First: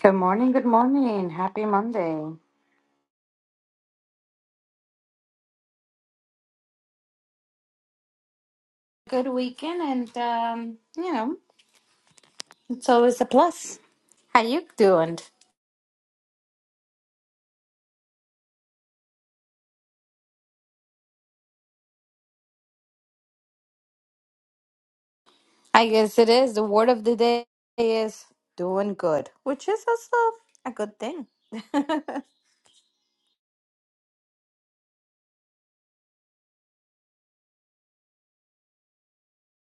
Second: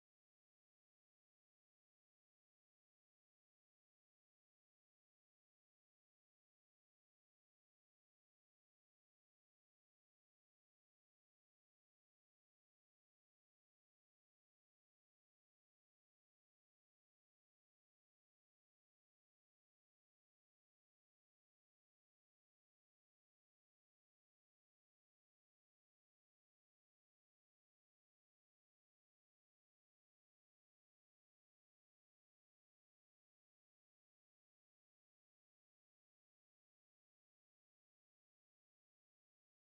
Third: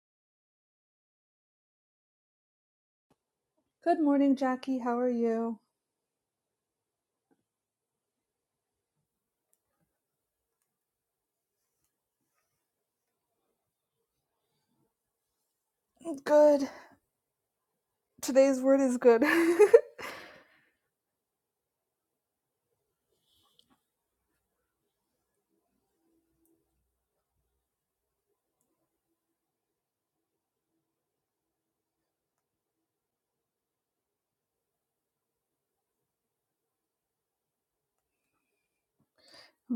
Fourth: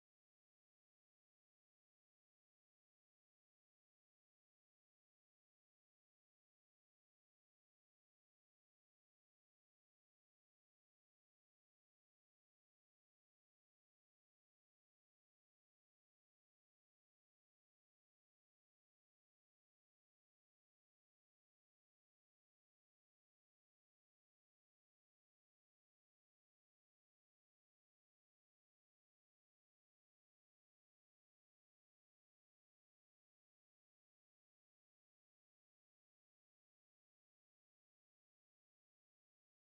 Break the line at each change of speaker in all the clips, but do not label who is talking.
Good morning, good morning. Happy Monday.
Good morning, Jackie. How are you?
Good weekend and um, you know, it's always a plus. How you doing?
Good. Today's word is good. I'm
I guess it is. The word of the day is doing good, which is also a good thing.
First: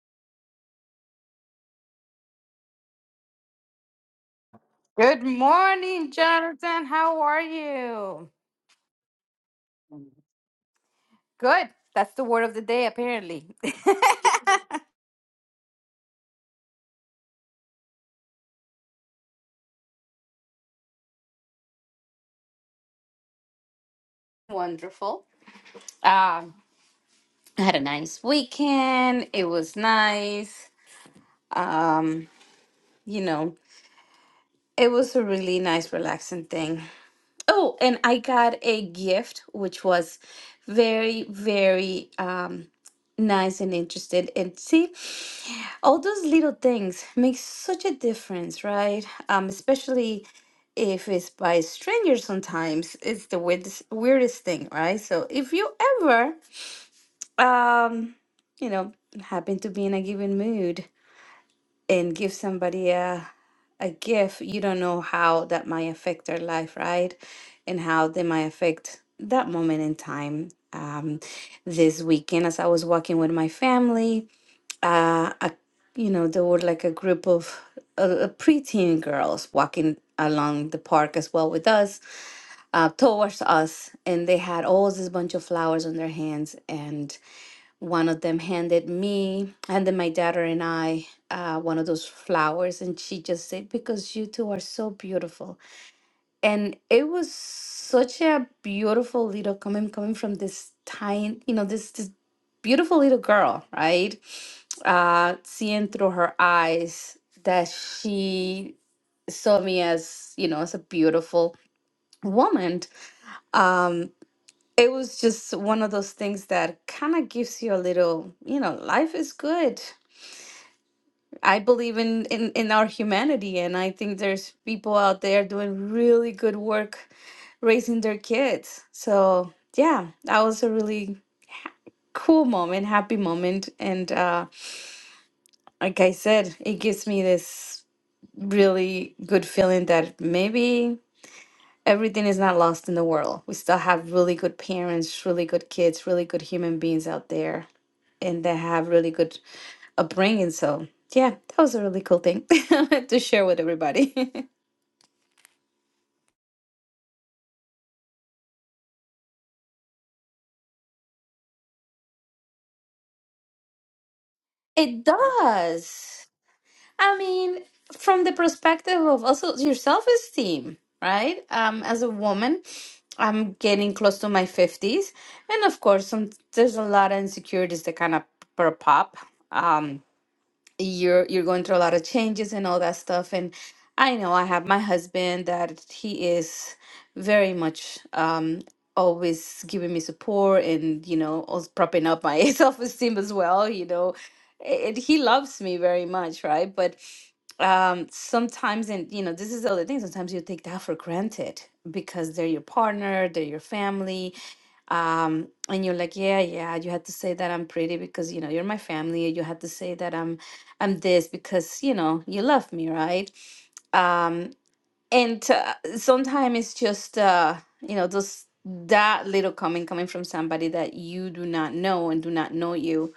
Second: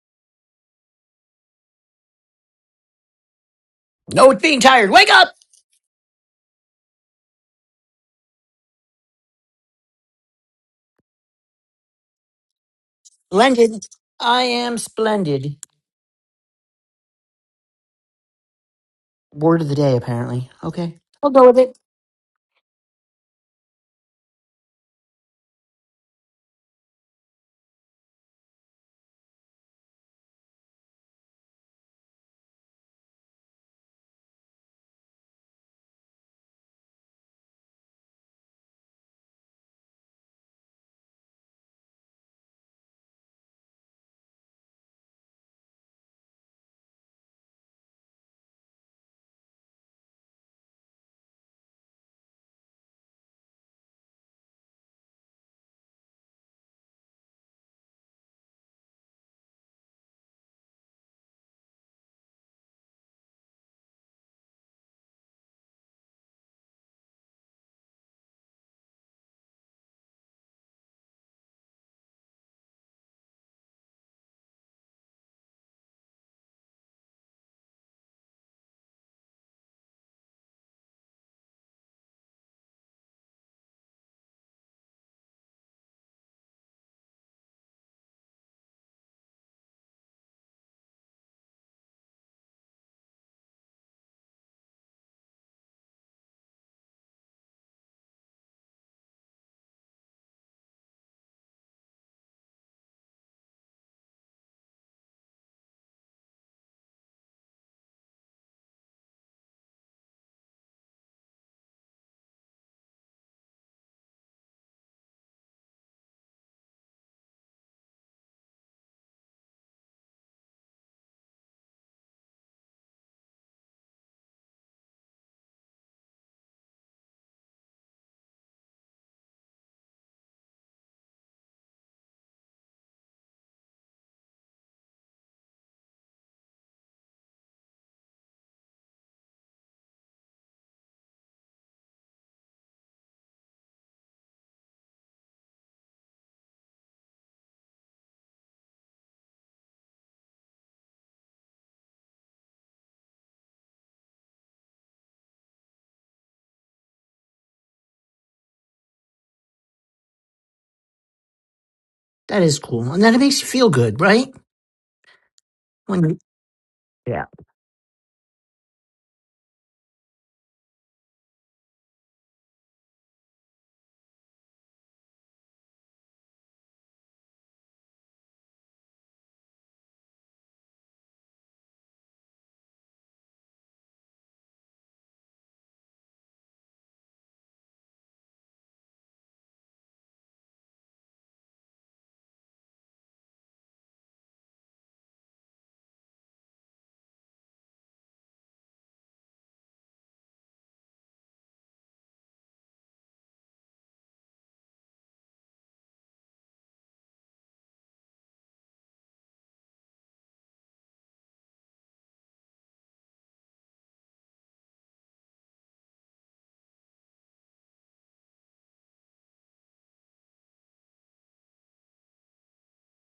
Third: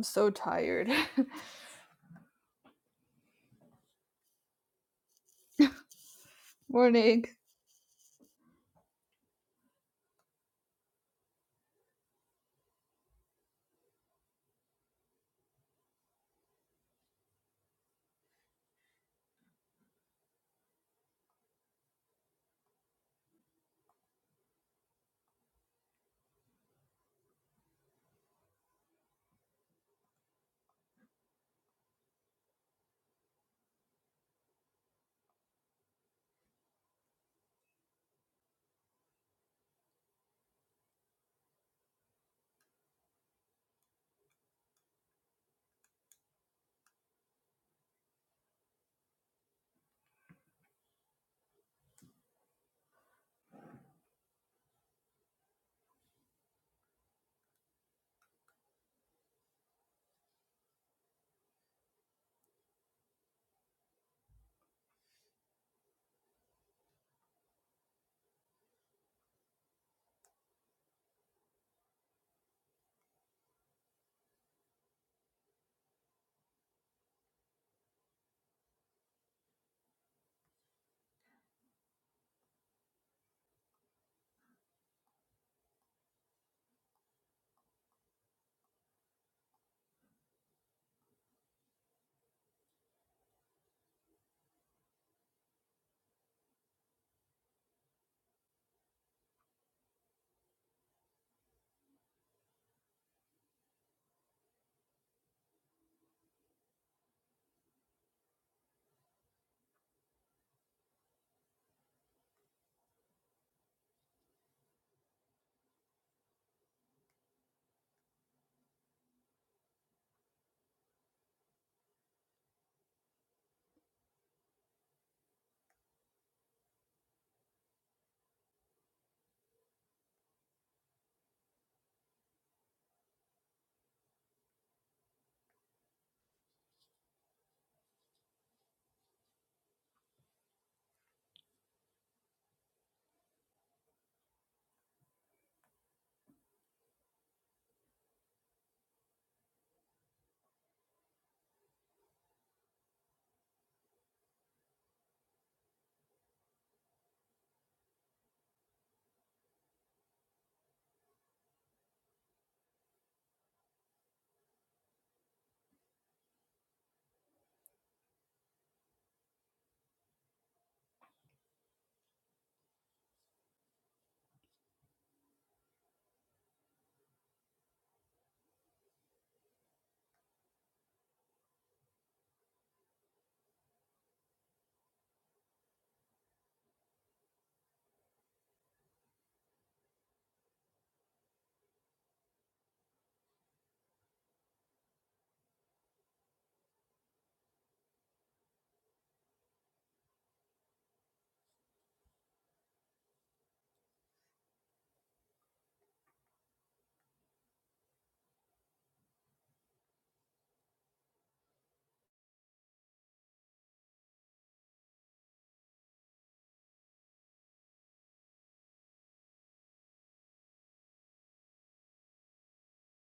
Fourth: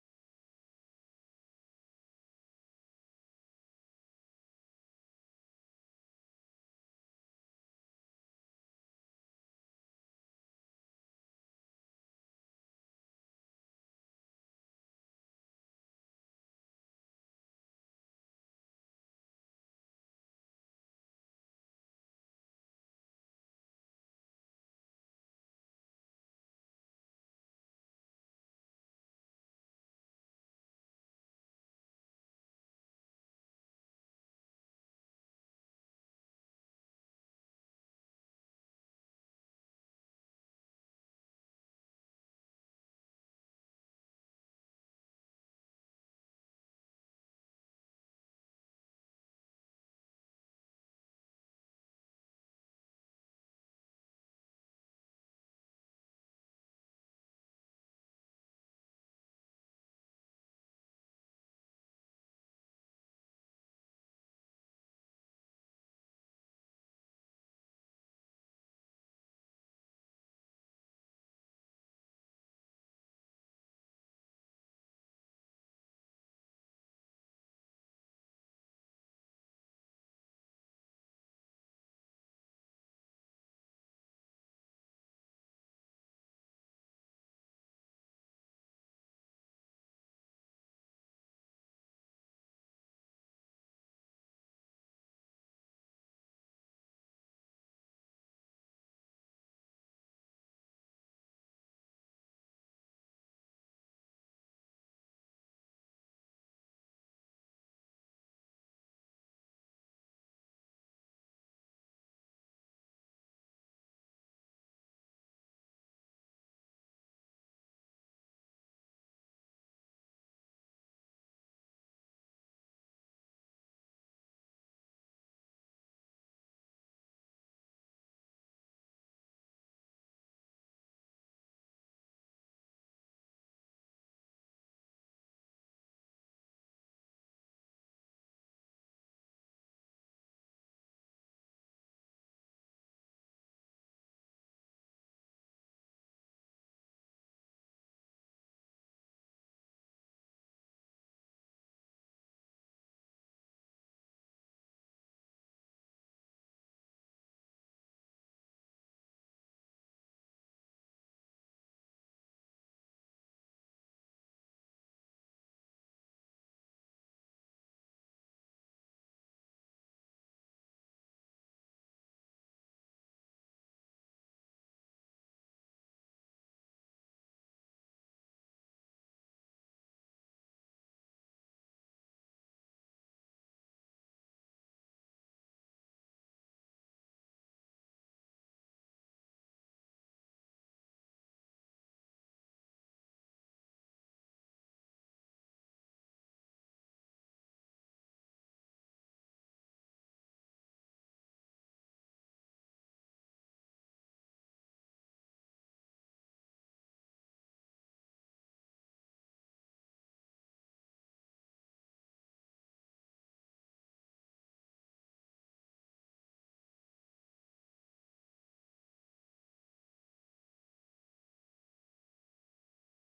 so tired.
No, it's being tired. Wake
good
up!
morning, Jonathan. How
morning.
are you? Good. That's the word of the day apparently.
Splendid. I am splendid. Word of the day, apparently. Okay. But
Wonderful. Um, I had a nice weekend. It was nice. Um, you know, It was a really nice, relaxing thing. Oh, and I got a gift, which was very, very um, nice and interesting. And see, all those little things make such a difference, right? Um, especially if it's by strangers. Sometimes it's the weirdest, weirdest thing, right? So if you ever, um, you know, happen to be in a given mood and give somebody a a gift, you don't know how that might affect their life, right? And how they might affect that moment in time. Um, this weekend, as I was walking with my family, uh, a, you know, there were like a group of uh, preteen girls walking along the park as well with us, uh, towards us, and they had all this bunch of flowers on their hands, and. One of them handed me, handed my daughter and I uh, one of those flowers, and she just said, Because you two are so beautiful. And it was such a beautiful little coming coming from this tiny, you know, this this beautiful little girl, right? Uh, seeing through her eyes that she saw me as, you know, as a beautiful woman. Um, it was just one of those things that kind of gives you a little, you know, life is good. I believe in, in in our humanity, and I think there's people out there doing really good work raising their kids. So yeah, that was a really cool moment, happy moment, and uh, like I said, it gives me this really good feeling that maybe. everything is not lost in the world. We still have really good parents, really good kids, really good human beings out there, and they have really good upbringing. So, yeah, that was a really cool thing to share with everybody.
That is cool. And then it makes you feel good, right?
it
When
does. I
Yeah.
mean, from the perspective of also your self-esteem, right? Um, as a woman, I'm getting close to my 50s, and of course, some, there's a lot of insecurities that kind of pop up. Um, you're you're going through a lot of changes and all that stuff and i know i have my husband that he is very much um always giving me support and you know also propping up my self-esteem as well you know and he loves me very much right but um sometimes and you know this is the other thing sometimes you take that for granted because they're your partner they're your family um and you're like yeah yeah you had to say that i'm pretty because you know you're my family you had to say that i'm i'm this because you know you love me right um and uh, sometimes it's just uh you know those that little comment coming from somebody that you do not know and do not know you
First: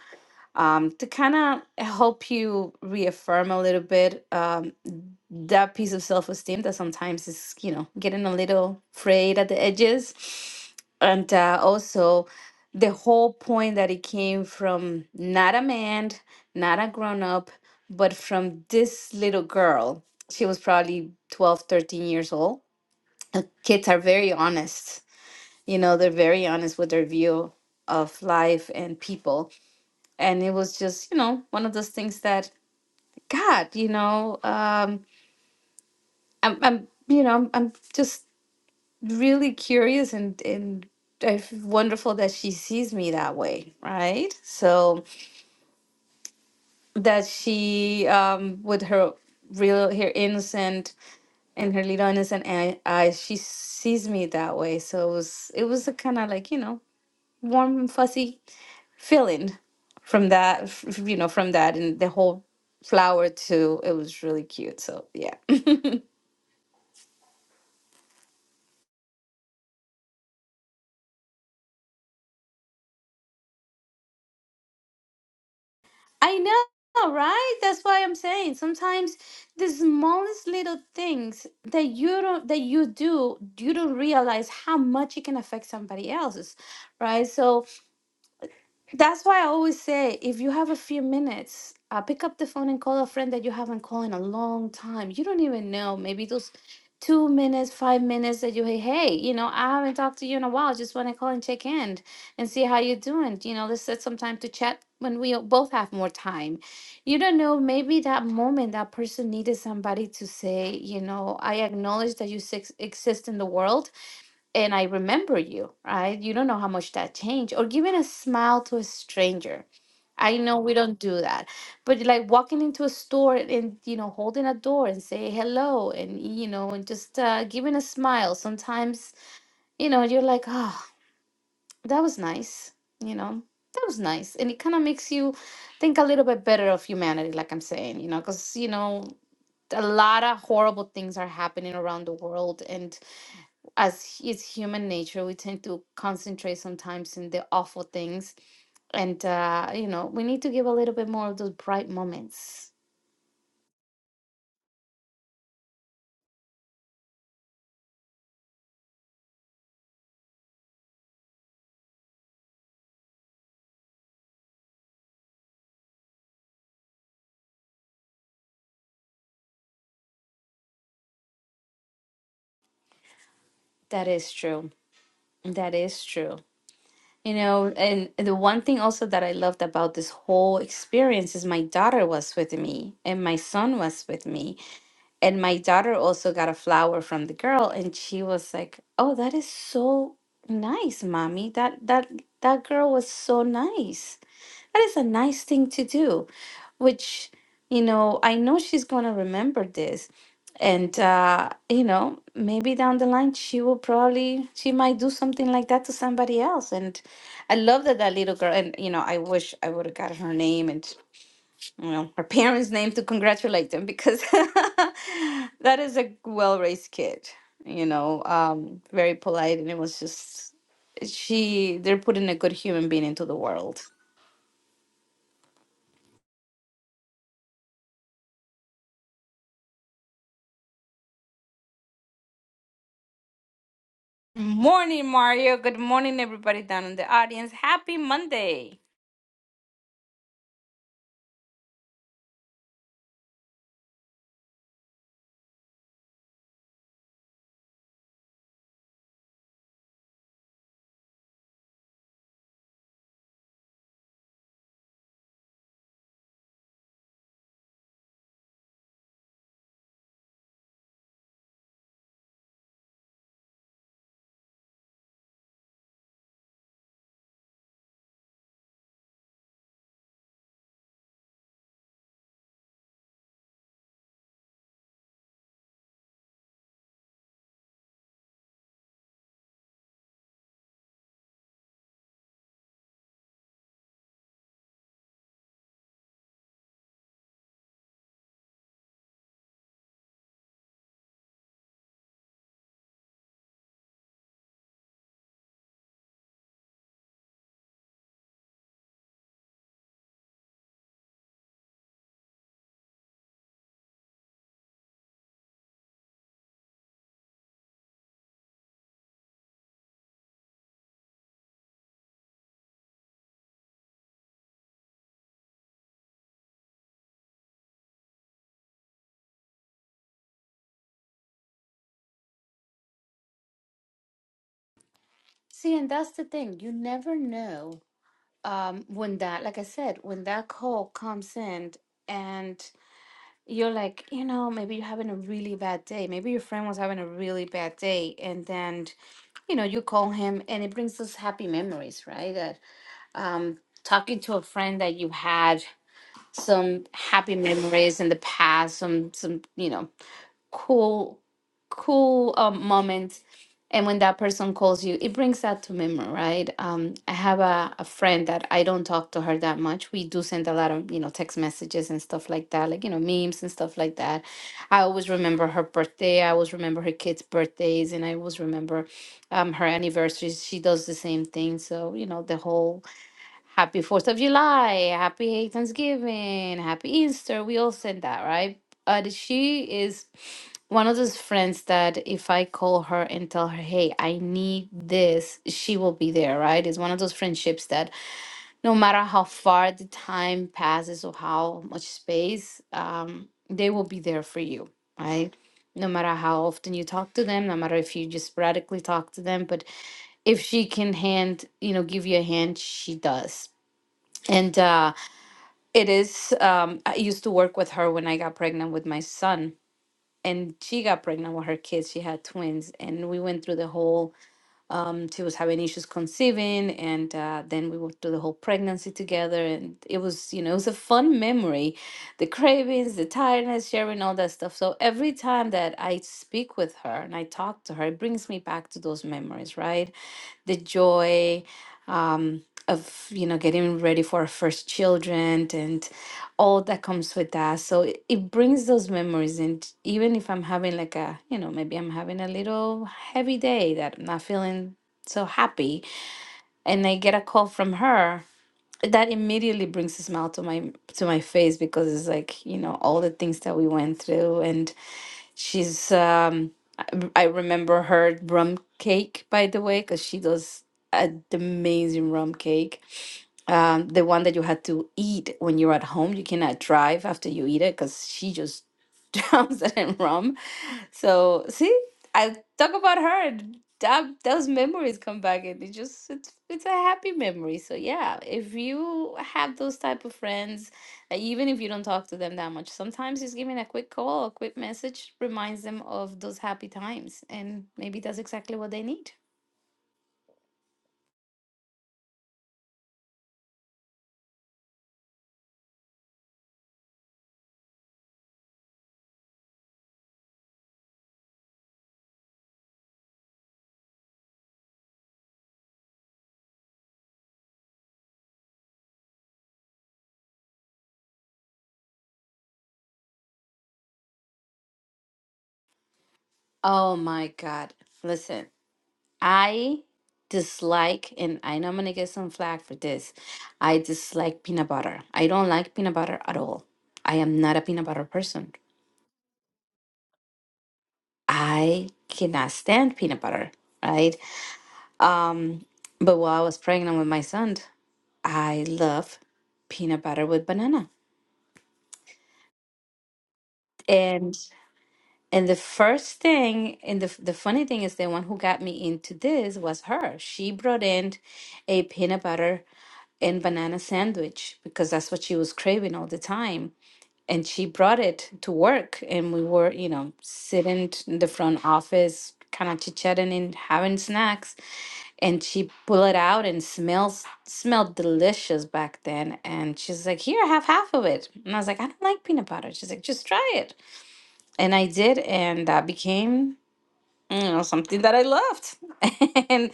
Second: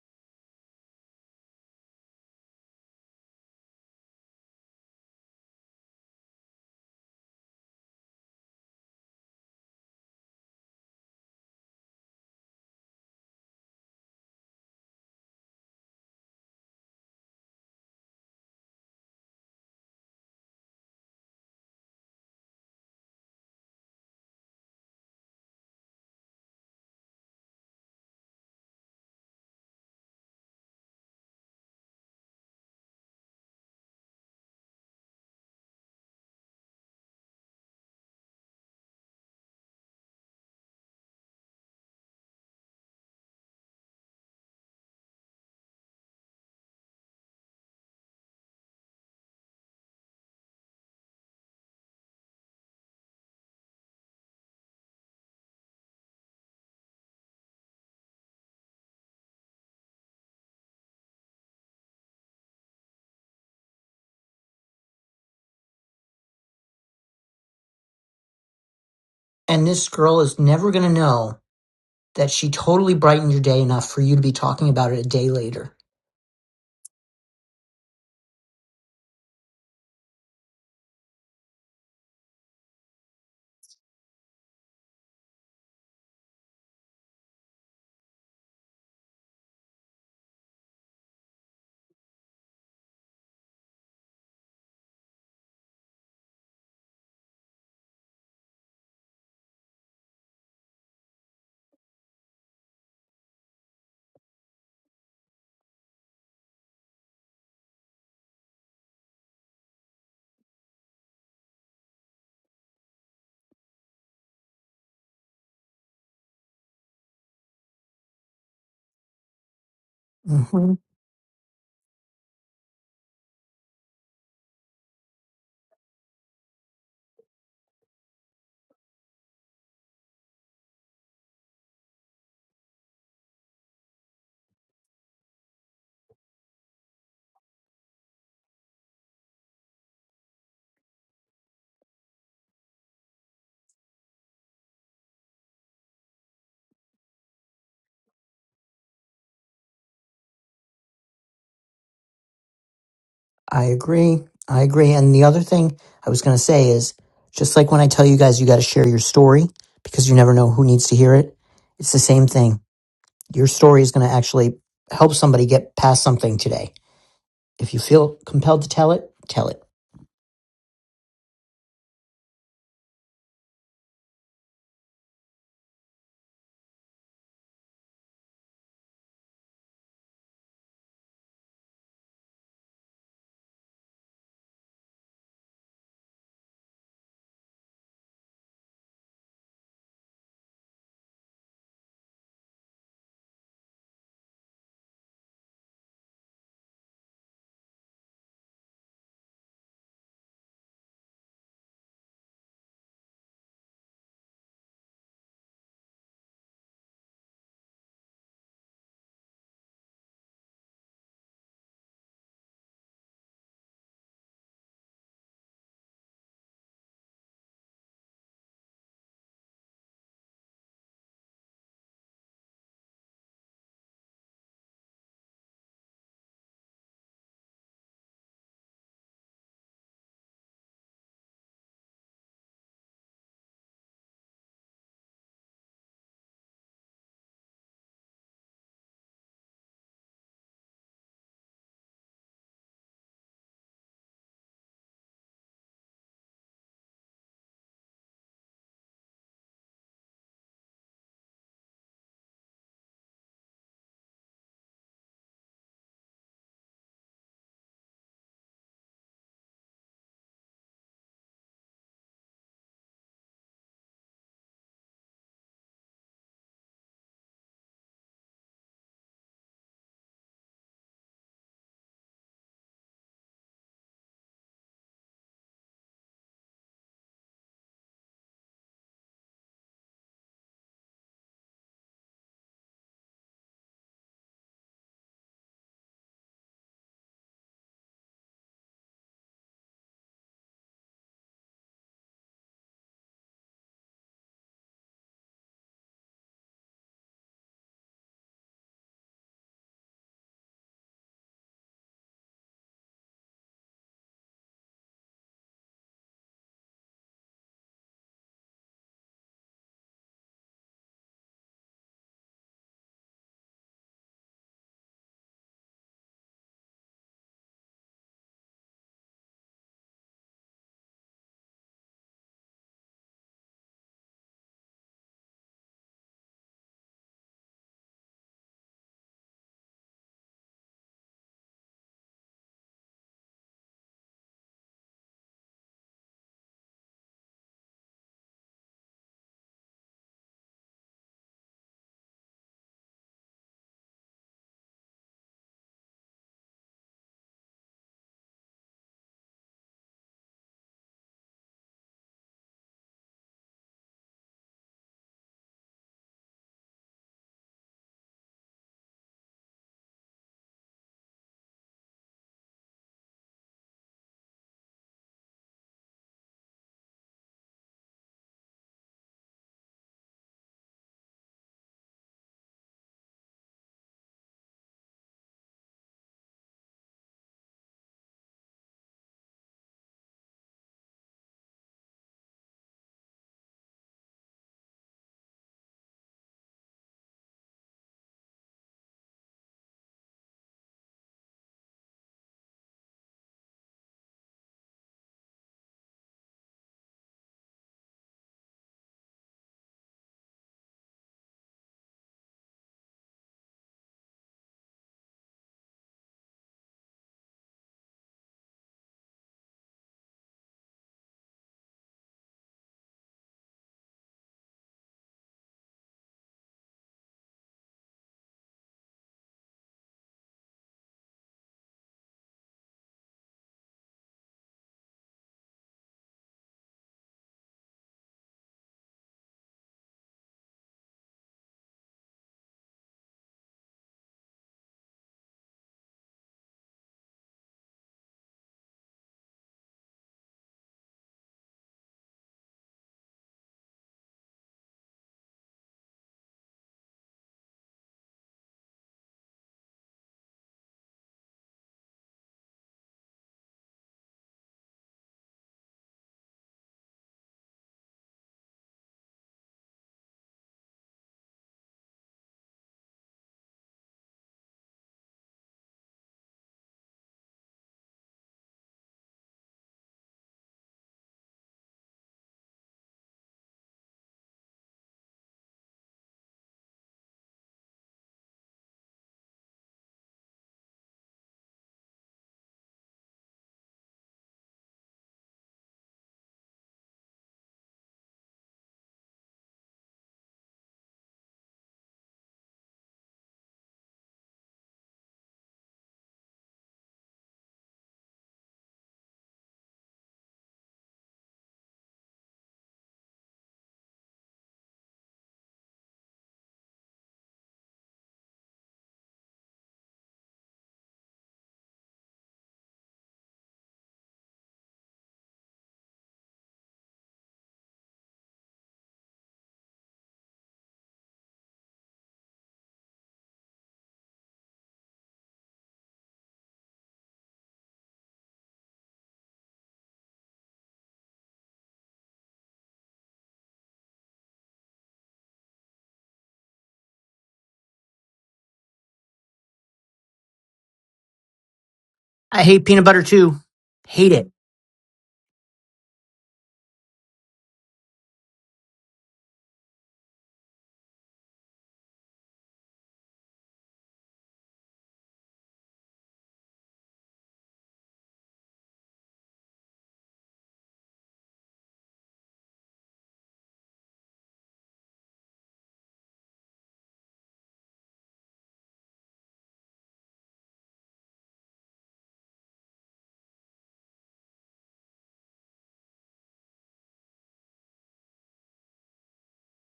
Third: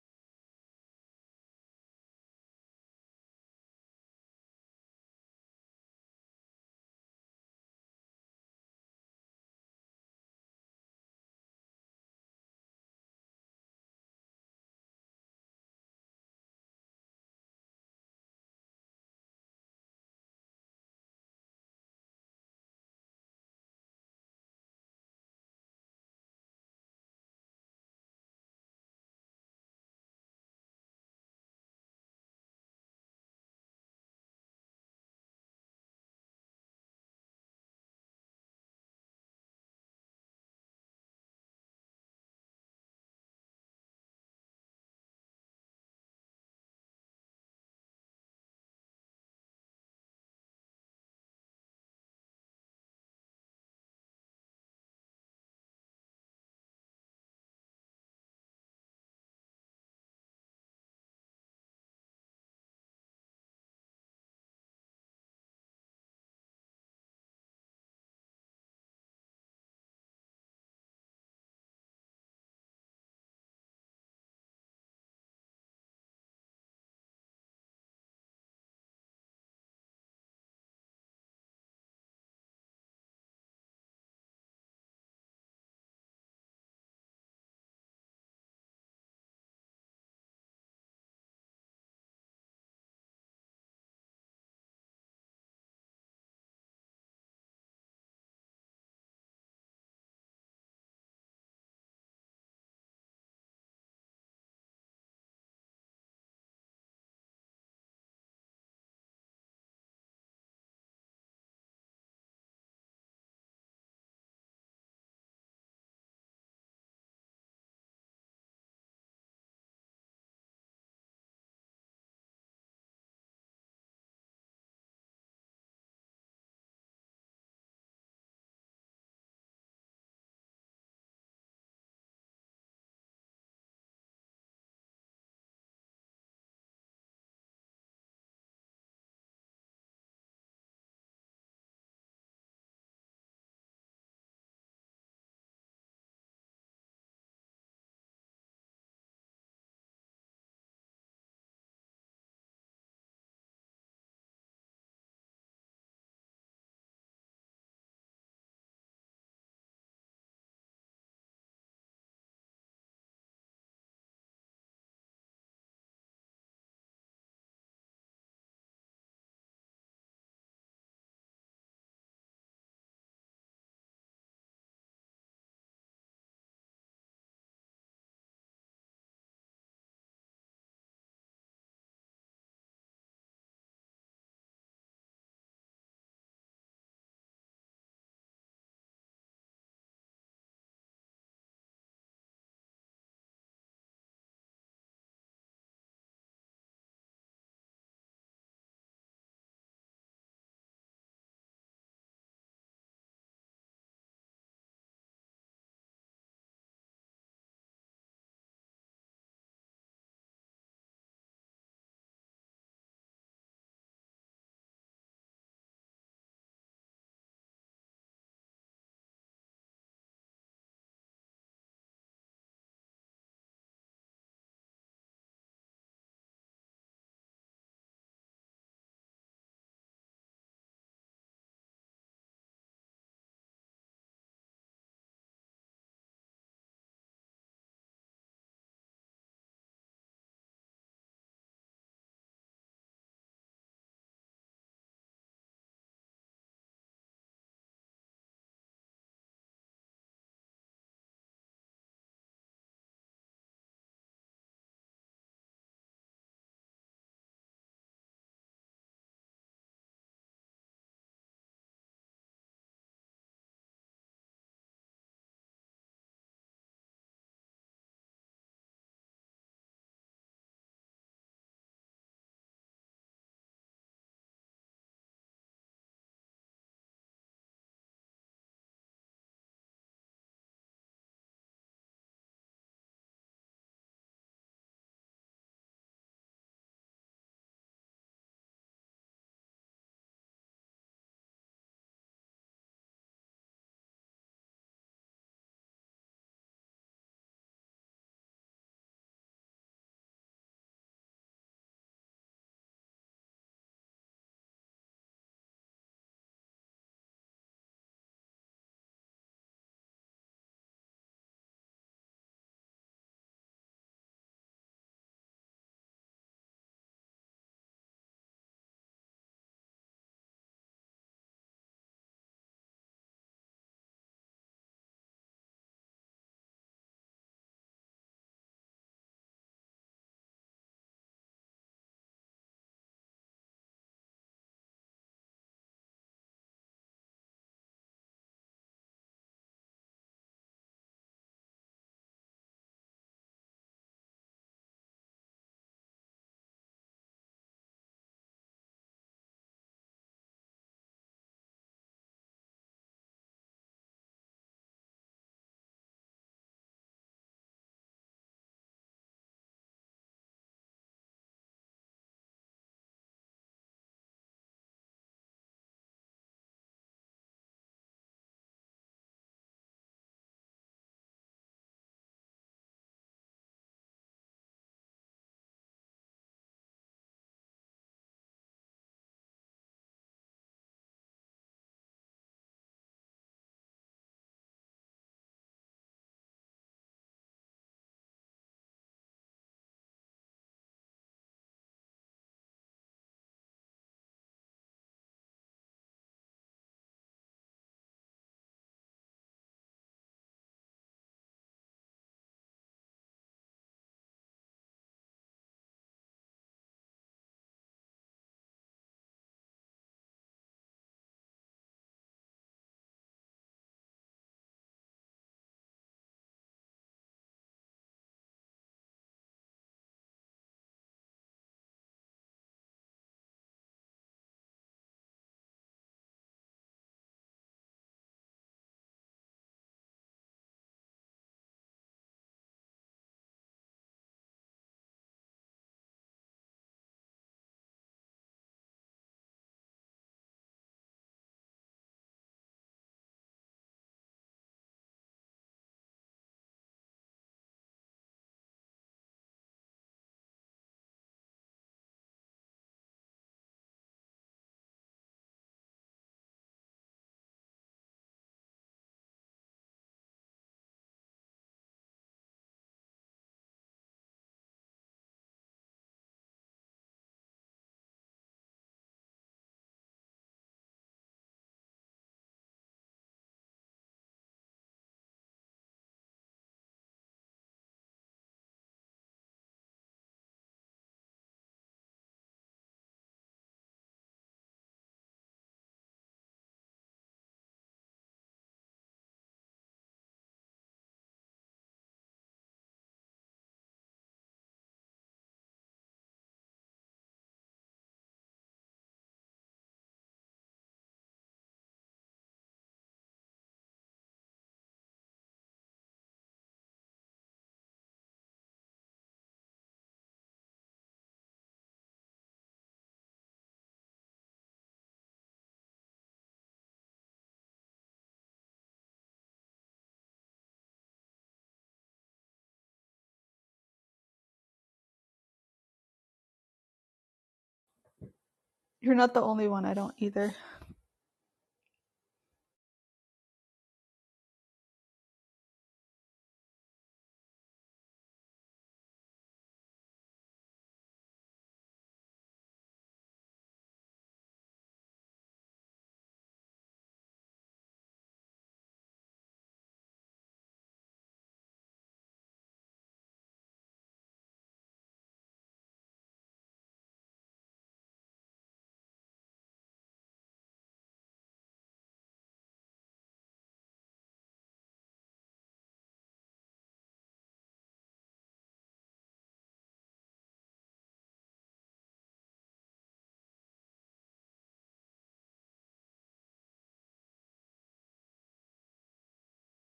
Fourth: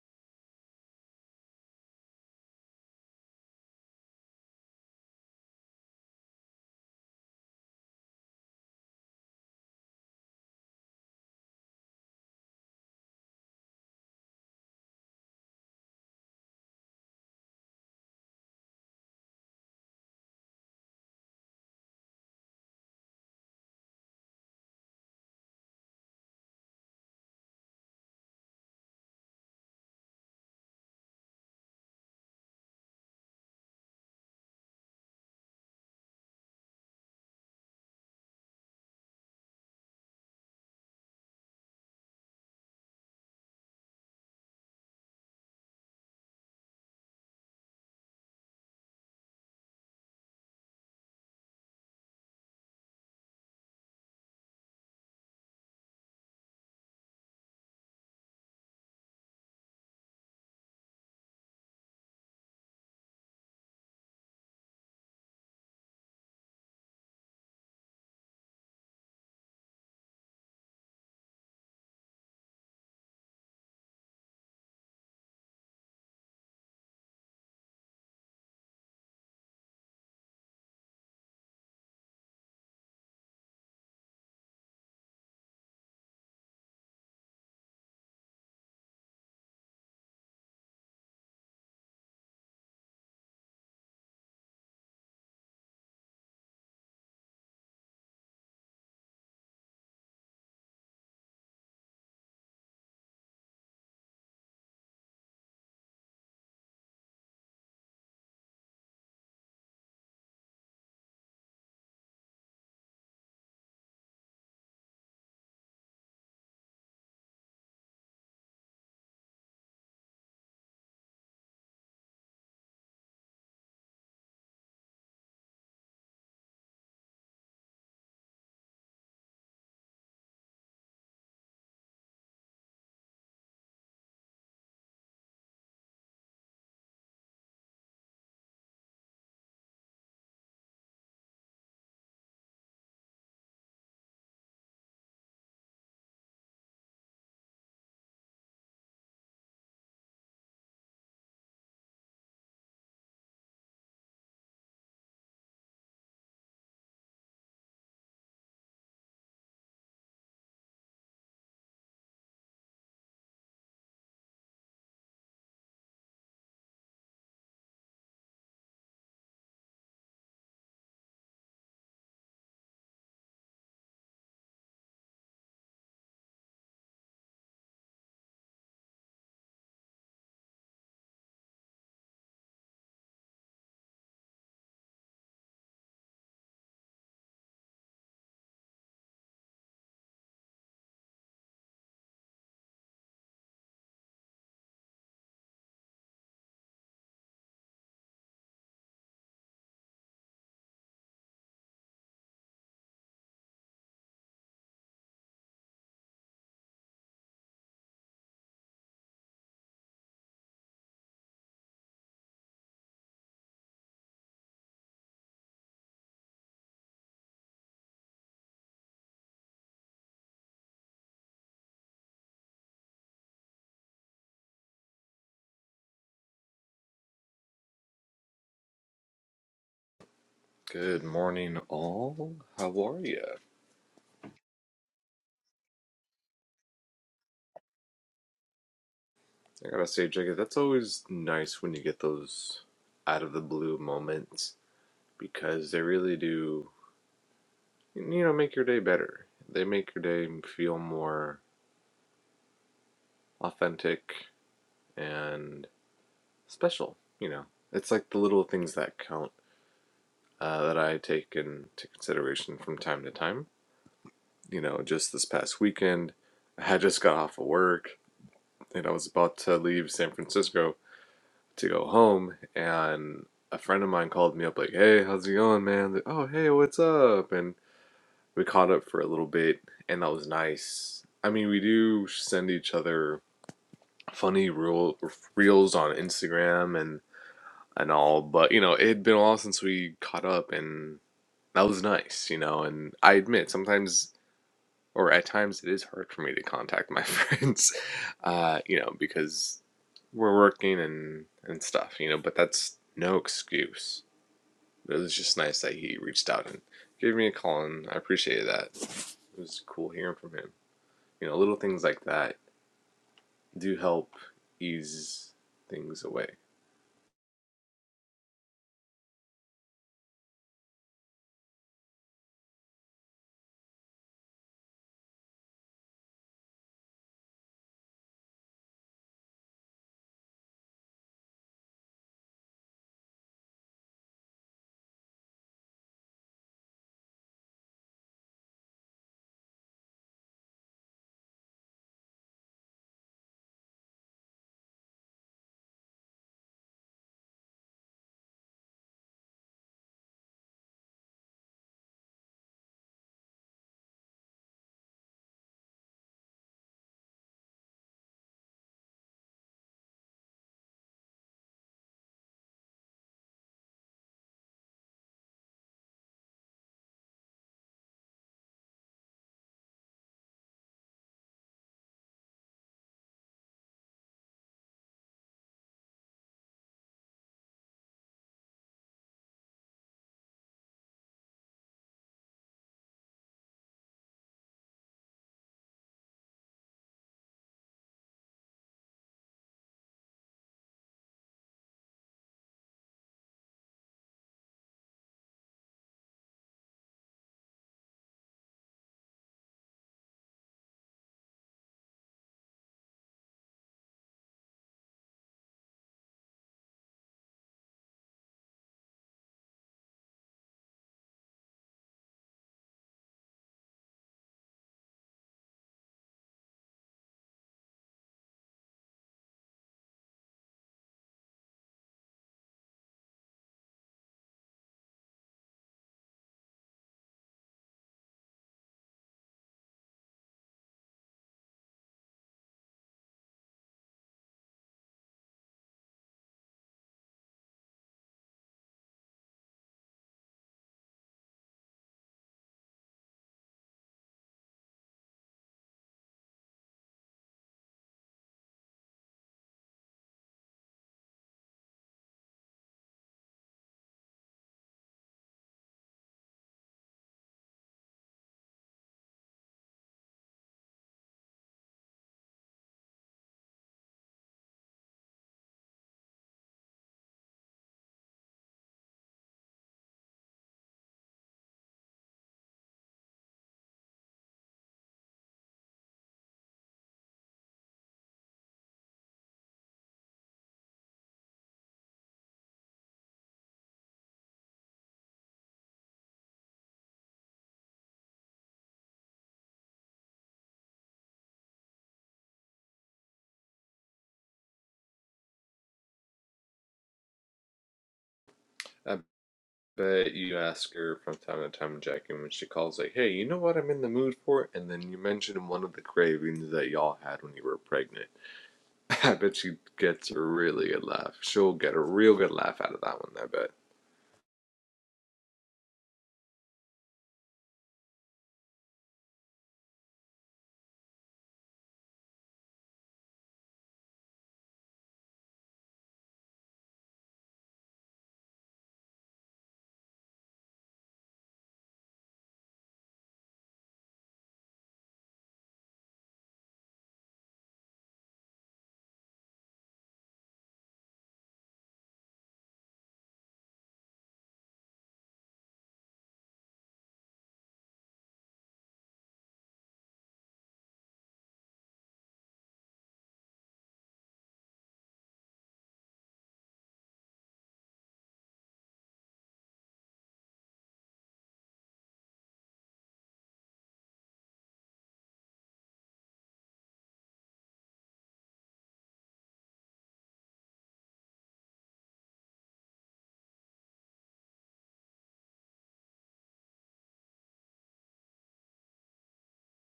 um to kind of help you reaffirm a little bit um, that piece of self-esteem that sometimes is you know getting a little frayed at the edges and uh, also the whole point that it came from not a man not a grown-up but from this little girl she was probably 12, 13 years old Uh, kids are very honest you know they're very honest with their view of life and people and it was just you know one of those things that god you know um, I'm, I'm, you know, I'm, I'm just really curious and and it's wonderful that she sees me that way, right? So that she, um, with her real, her innocent and her little innocent eye- eyes, she sees me that way. So it was, it was a kind of like you know, warm and fuzzy feeling from that, f- f- you know, from that and the whole flower too. It was really cute. So yeah.
And this girl is never going to know that she totally brightened your day enough for you to be talking about it a day later.
I know, right? That's why I'm saying sometimes the smallest little things that you don't that you do, you don't realize how much it can affect somebody else's, right? So that's why I always say if you have a few minutes, uh, pick up the phone and call a friend that you haven't called in a long time. You don't even know. Maybe those two minutes, five minutes that you hey, hey, you know, I haven't talked to you in a while. Just want to call and check in and see how you're doing. You know, let's set some time to chat when we both have more time. You don't know. Maybe that moment that person needed somebody to say, you know, I acknowledge that you sex- exist in the world and I remember you, right? You don't know how much that changed. Or giving a smile to a stranger. I know
hmm
we don't do that, but like walking into a store and you know holding a door and say hello and you know and just uh, giving a smile. Sometimes you know you're like, oh, that was nice. You know that was nice, and it kind of makes you think a little bit better of humanity, like I'm saying. You know, because you know a lot of horrible things are happening around the world, and as it's human nature, we tend to concentrate sometimes in the awful things. And, uh, you know, we need to give a little bit more of those bright moments.
I agree. I agree. And the other thing I was going to say is just like when I tell you guys you got to share your story because you never know who needs to hear it, it's the same thing. Your story is going to actually help somebody get past something today If you feel compelled to tell it, tell it.
That is true. That is true. You know, and the one thing also that I loved about this whole experience is my daughter was with me and my son was with me. And my daughter also got a flower from the girl and she was like, "Oh, that is so nice, mommy. That that that girl was so nice. That is a nice thing to do." which you know i know she's going to remember this and uh you know maybe down the line she will probably she might do something like that to somebody else and i love that that little girl and you know i wish i would have gotten her name and you know her parents name to congratulate them because that is a well-raised kid you know um very polite and it was just she they're putting a good human being into the world
Good morning, all. How are ya?
Morning, Mario. Good morning, everybody down in the audience. Happy Monday.
I gotta say, Jacob, that's always nice when you get those out of the blue moments because they really do, you know, make your day better. They make your day feel more authentic and special, you know. It's like the little things that count uh, that I take into consideration from time to time. You know, just this past weekend, I had just got off of work and I was about to leave San Francisco to go home and a friend of mine called me up like, "Hey, how's it going, man?" Like, "Oh, hey, what's up?" And we caught up for a little bit and that was nice. I mean, we do send each other funny reel, reels on Instagram and and all, but you know, it had been a while since we caught up and that was nice, you know, and I admit sometimes or at times it is hard for me to contact my friends, uh, you know, because we're working and and stuff, you know. But that's no excuse. It was just nice that he reached out and gave me a call, and I appreciated that. It was cool hearing from him. You know, little things like that do help ease things away.
See, and that's the thing. You never know um, when that, like I said, when that call comes in and you're like, you know, maybe you're having a really bad day. Maybe your friend was having a really bad day. And then, you know, you call him and it brings us happy memories, right? That um, talking to a friend that you had some happy memories in the past, some, some, you know, cool cool um, moments and when that person calls you it brings that to memory right um, i have a, a friend that i don't talk to her that much we do send a lot of you know text messages and stuff like that like you know memes and stuff like that i always remember her birthday i always remember her kids birthdays and i always remember um, her anniversaries she does the same thing so you know the whole Happy Fourth of July, Happy Thanksgiving, Happy Easter. We all said that, right? But she is one of those friends that if I call her and tell her, hey, I need this, she will be there, right? It's one of those friendships that no matter how far the time passes or how much space, um, they will be there for you, right? No matter how often you talk to them, no matter if you just sporadically talk to them, but if she can hand, you know, give you a hand, she does and uh, it is, um, I used to work with her when I got pregnant with my son. And she got pregnant with her kids. She had twins. And we went through the whole, um, she was having issues conceiving. And uh, then we went through the whole pregnancy together. And it was, you know, it was a fun memory the cravings, the tiredness, sharing all that stuff. So every time that I speak with her and I talk to her, it brings me back to those memories, right? the joy um, of you know getting ready for our first children and all that comes with that so it, it brings those memories and even if i'm having like a you know maybe i'm having a little heavy day that i'm not feeling so happy and i get a call from her that immediately brings a smile to my to my face because it's like you know all the things that we went through and She's um I I remember her rum cake by the way because she does an amazing rum cake. Um, the one that you had to eat when you're at home. You cannot drive after you eat it because she just drowns it in rum. So see, I talk about her and that those memories come back and it just it's it's a happy memory. So yeah, if you have those type of friends uh, Even if you don't talk to them that much, sometimes just giving a quick call, a quick message reminds them of those happy times. And maybe that's exactly what they need.
I bet you ask her from time to time, Jackie, when she calls, like, "Hey, you know what I'm in the mood for?" And then you mention one of the cravings that y'all had when you were pregnant I bet she gets a really good laugh. She'll get a real good laugh out of that one, I bet.
Oh my God. Listen, I dislike, and I know I'm going to get some flack for this. I dislike peanut butter. I don't like peanut butter at all. I am not a peanut butter person.
You're not the only one. I don't either.
I cannot stand peanut butter, right? Um, but while I was pregnant with my son, I love peanut butter with banana.
I hate peanut butter too. Hate it.
and. And the first thing, and the the funny thing is, the one who got me into this was her. She brought in a peanut butter and banana sandwich because that's what she was craving all the time. And she brought it to work, and we were, you know, sitting t- in the front office, kind of chit-chatting and having snacks. And she pulled it out and smells smelled delicious back then. And she's like, "Here, have half of it." And I was like, "I don't like peanut butter." She's like, "Just try it." And I did, and that became you know, something that I loved. and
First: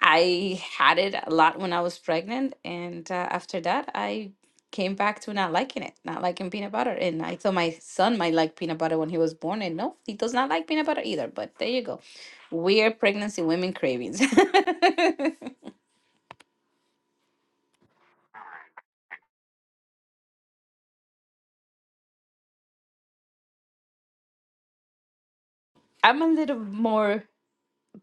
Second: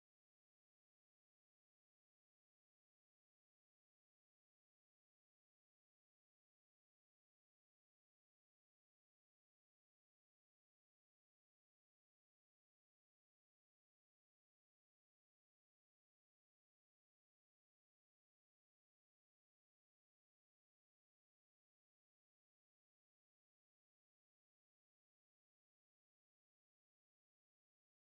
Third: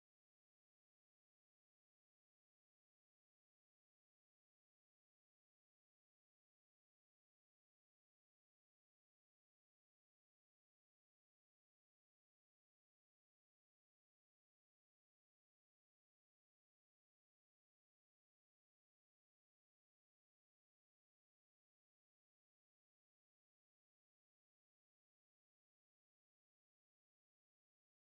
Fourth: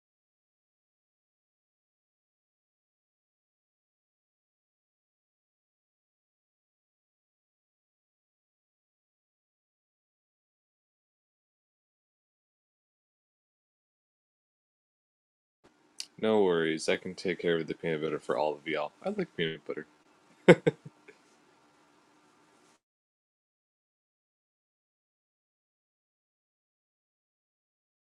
I had it a lot when I was pregnant. And uh, after that, I came back to not liking it, not liking peanut butter. And I thought my son might like peanut butter when he was born. And no, he does not like peanut butter either. But there you go. Weird pregnancy women cravings.
No worries, I can take care of the peanut butter for all of y'all. I like peanut butter.
I'm a little more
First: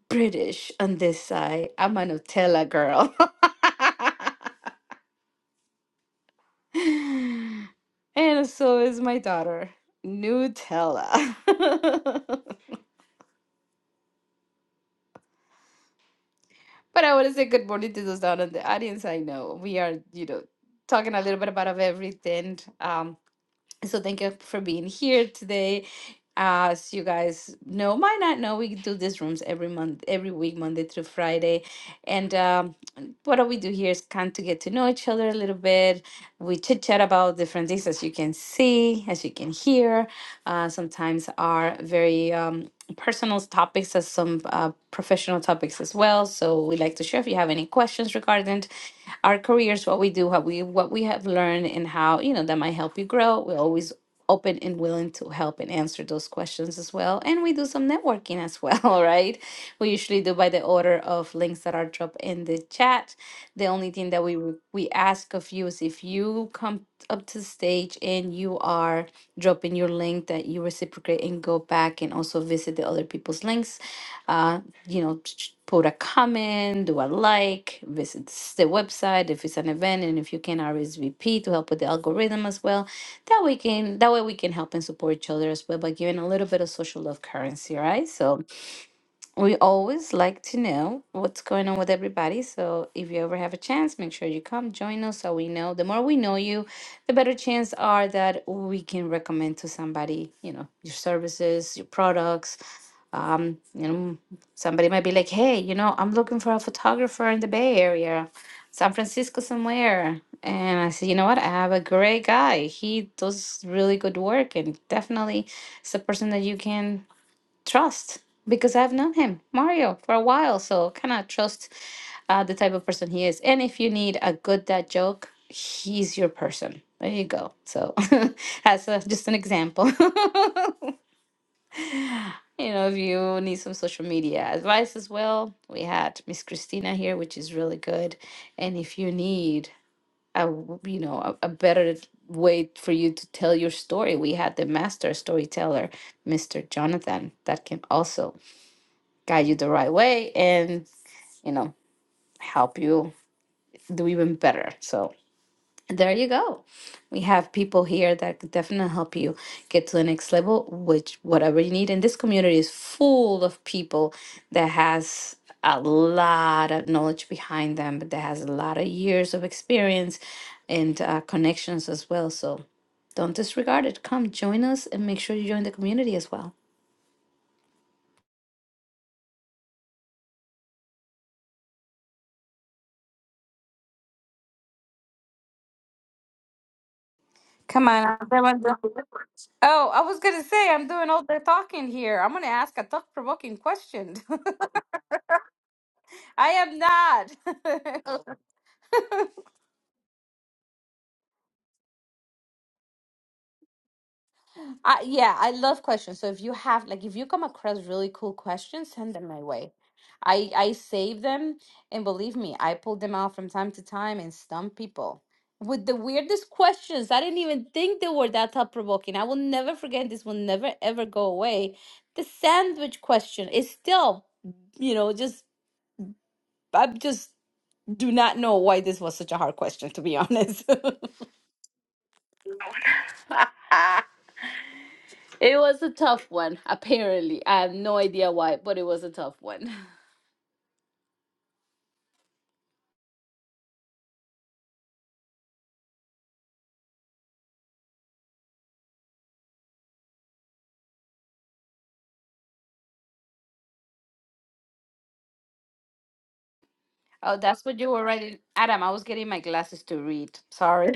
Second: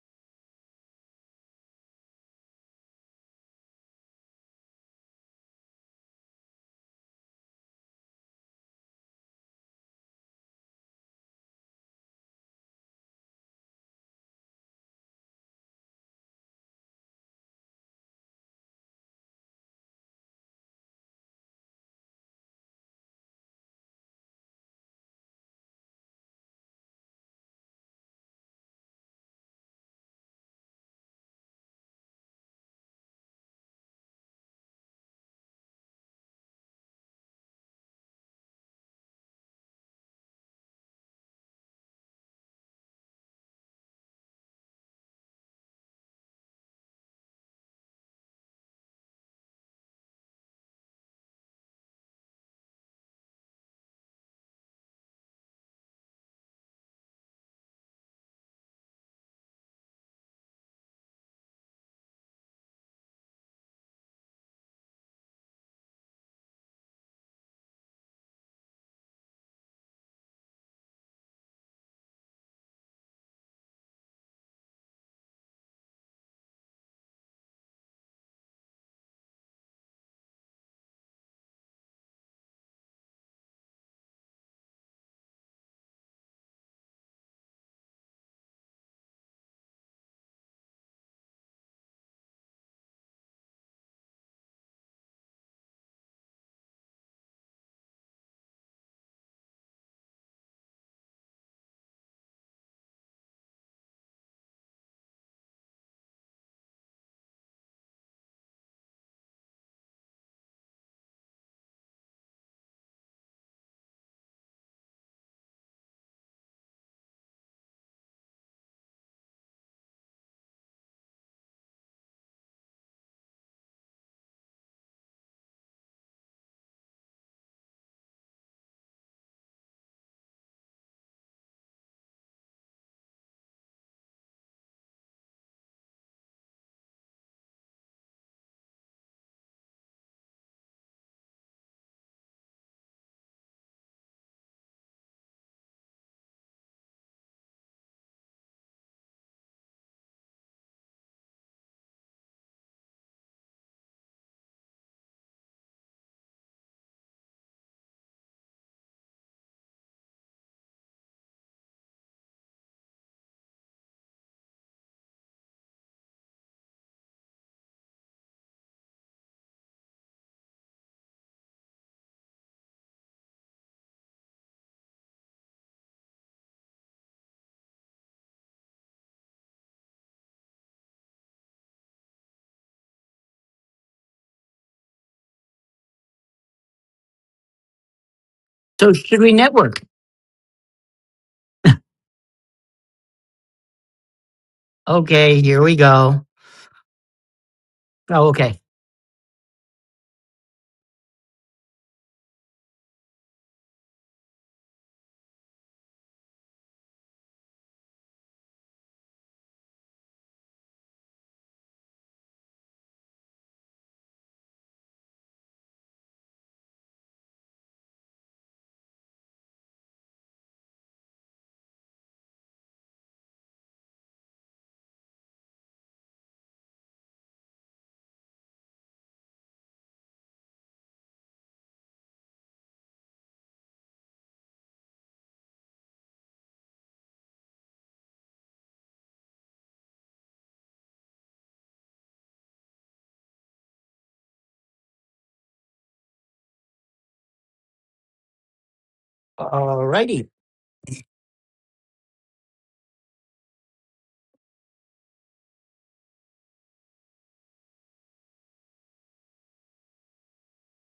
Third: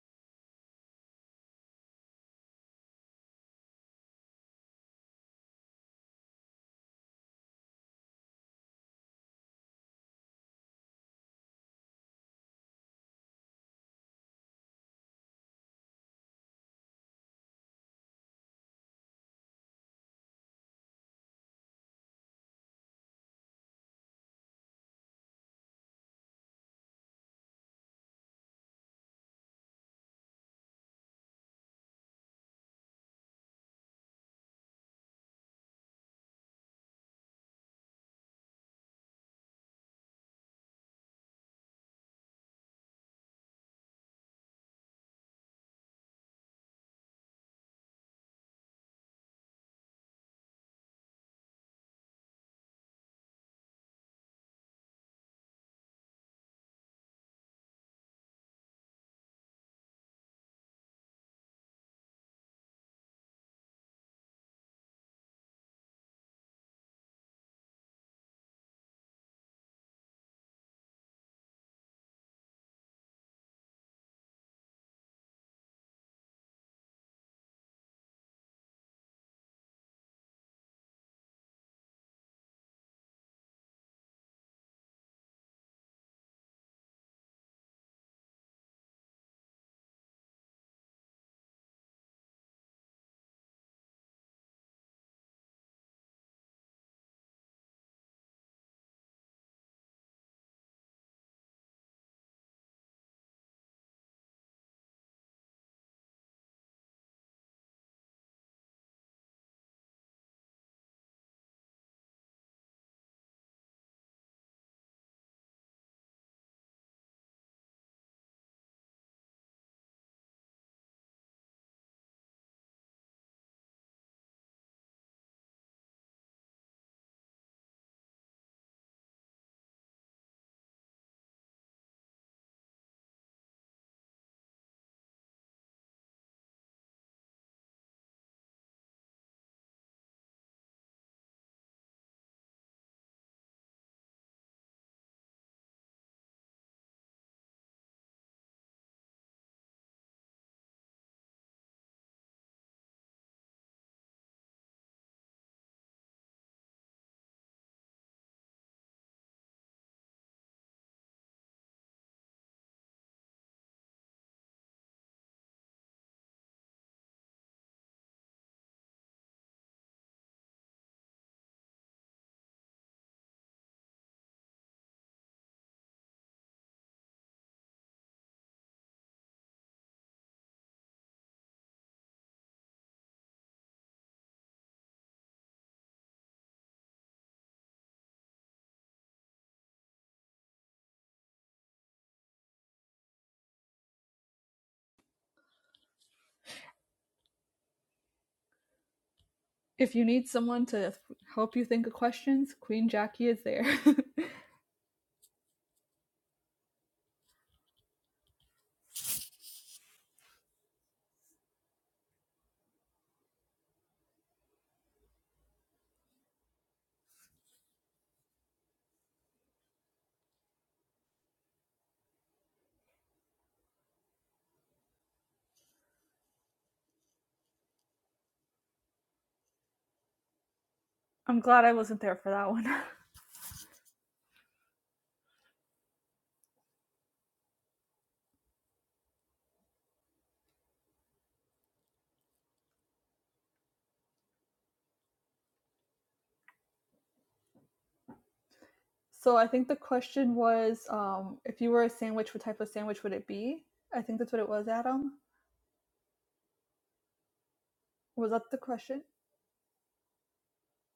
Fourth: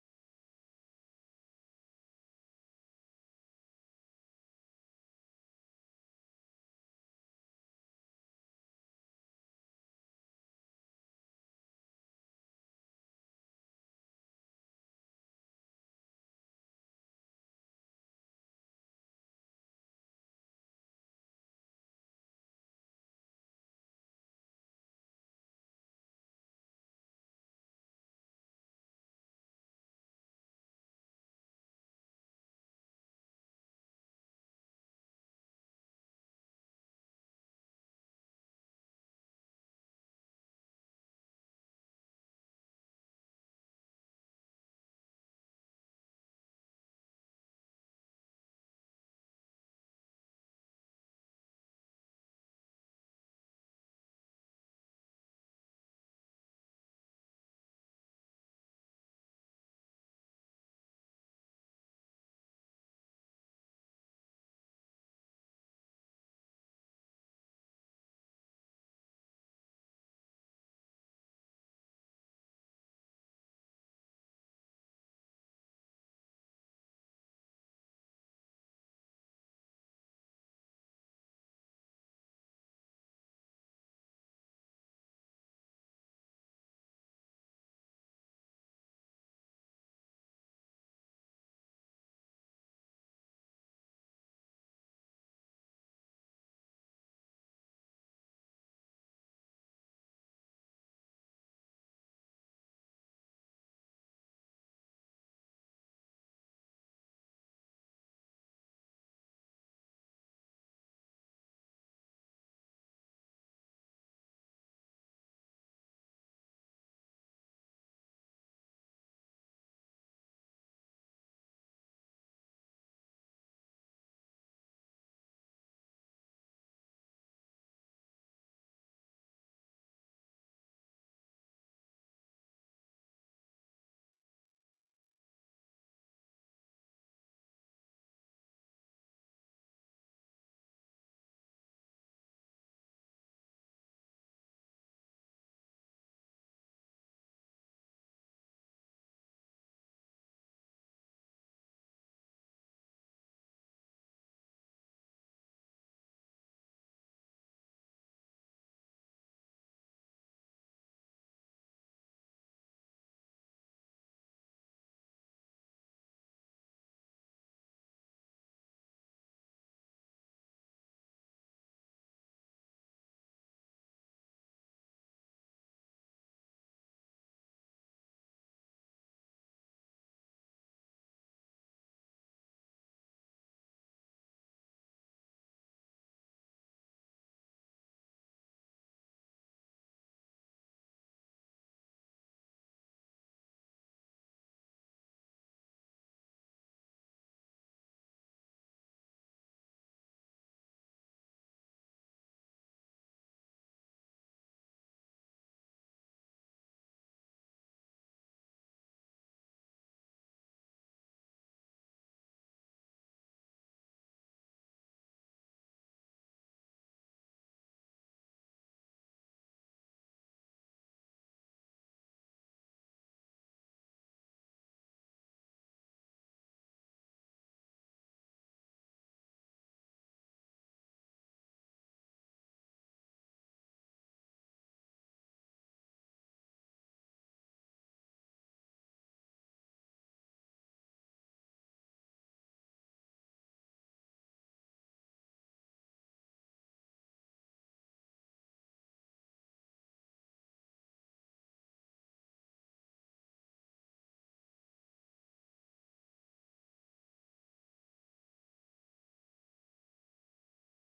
British on this side. I'm a Nutella girl. and so is my daughter, Nutella. But I want to say good morning to those down in the audience. I know we are, you know, talking a little bit about of everything. Um, so thank you for being here today. As you guys know, might not know, we do these rooms every month, every week, Monday through Friday. And um, what do we do here is kind to get to know each other a little bit. We chit chat about different things, as you can see, as you can hear. Uh, sometimes are very um, personal topics, as some uh, professional topics as well. So we like to share if you have any questions regarding our careers, what we do, what we what we have learned, and how you know that might help you grow. We're always open and willing to help and answer those questions as well. And we do some networking as well, right? We usually do by the order of links that are dropped in the chat. The only thing that we would- we ask of you is if you come up to the stage and you are dropping your link that you reciprocate and go back and also visit the other people's links Uh, you know, ch- ch- put a comment, do a like, visit s- the website if it's an event, and if you can RSVP to help with the algorithm as well. That we can that way we can help and support each other as well by giving a little bit of social love currency, right? So we always like to know what's going on with everybody. So if you ever have a chance, make sure you come join us so we know. The more we know you, the better chance are that we can recommend to somebody, you know, your services, your products um, you know, somebody might be like, hey, you know, I'm looking for a photographer in the Bay Area, San Francisco somewhere. And I said, you know what? I have a great guy. He does really good work and definitely it's a person that you can trust because I've known him, Mario, for a while. So kind of trust uh, the type of person he is. And if you need a good dad joke, he's your person. There you go. So that's a, just an example. You know, if you need some social media advice as well, we had Miss Christina here, which is really good. And if you need a, w- you know, a, a better way for you to tell your story, we had the master storyteller, Mr. Jonathan, that can also guide you the right way and, you know, help you do even better. So, there you go. We have people here that could definitely help you get to the next level, which whatever you need. And this community is full of people that has a lot of knowledge behind them, but that has a lot of years of experience and uh, connections as well. So don't disregard it. Come join us and make sure you join the community as well. Come on, everyone.
So should we network?
Oh, I was gonna say I'm doing all the talking here. I'm gonna ask a thought-provoking question.
Okay, here we go.
I am not.
Oh, okay.
If you need someone to help you think of questions, Queen Jackie is there.
I, yeah, I love questions. So if you have like if you come across really cool questions, send them my way. I I save them and believe me, I pull them out from time to time and stump people with the weirdest questions. I didn't even think they were that thought provoking. I will never forget this will never ever go away. The sandwich question is still, you know, just I just do not know why this was such a hard question to be honest.
I'm glad I wasn't there for that one.
It was a tough one, apparently. I have no idea why, but it was a tough one.
So I think the
Alrighty.
question was, um, if you were a sandwich, what type of sandwich would it be? I think that's what it was, Adam.
Oh, that's what you were
Was
writing.
that the
Adam, I
question?
was getting my glasses to read. Sorry.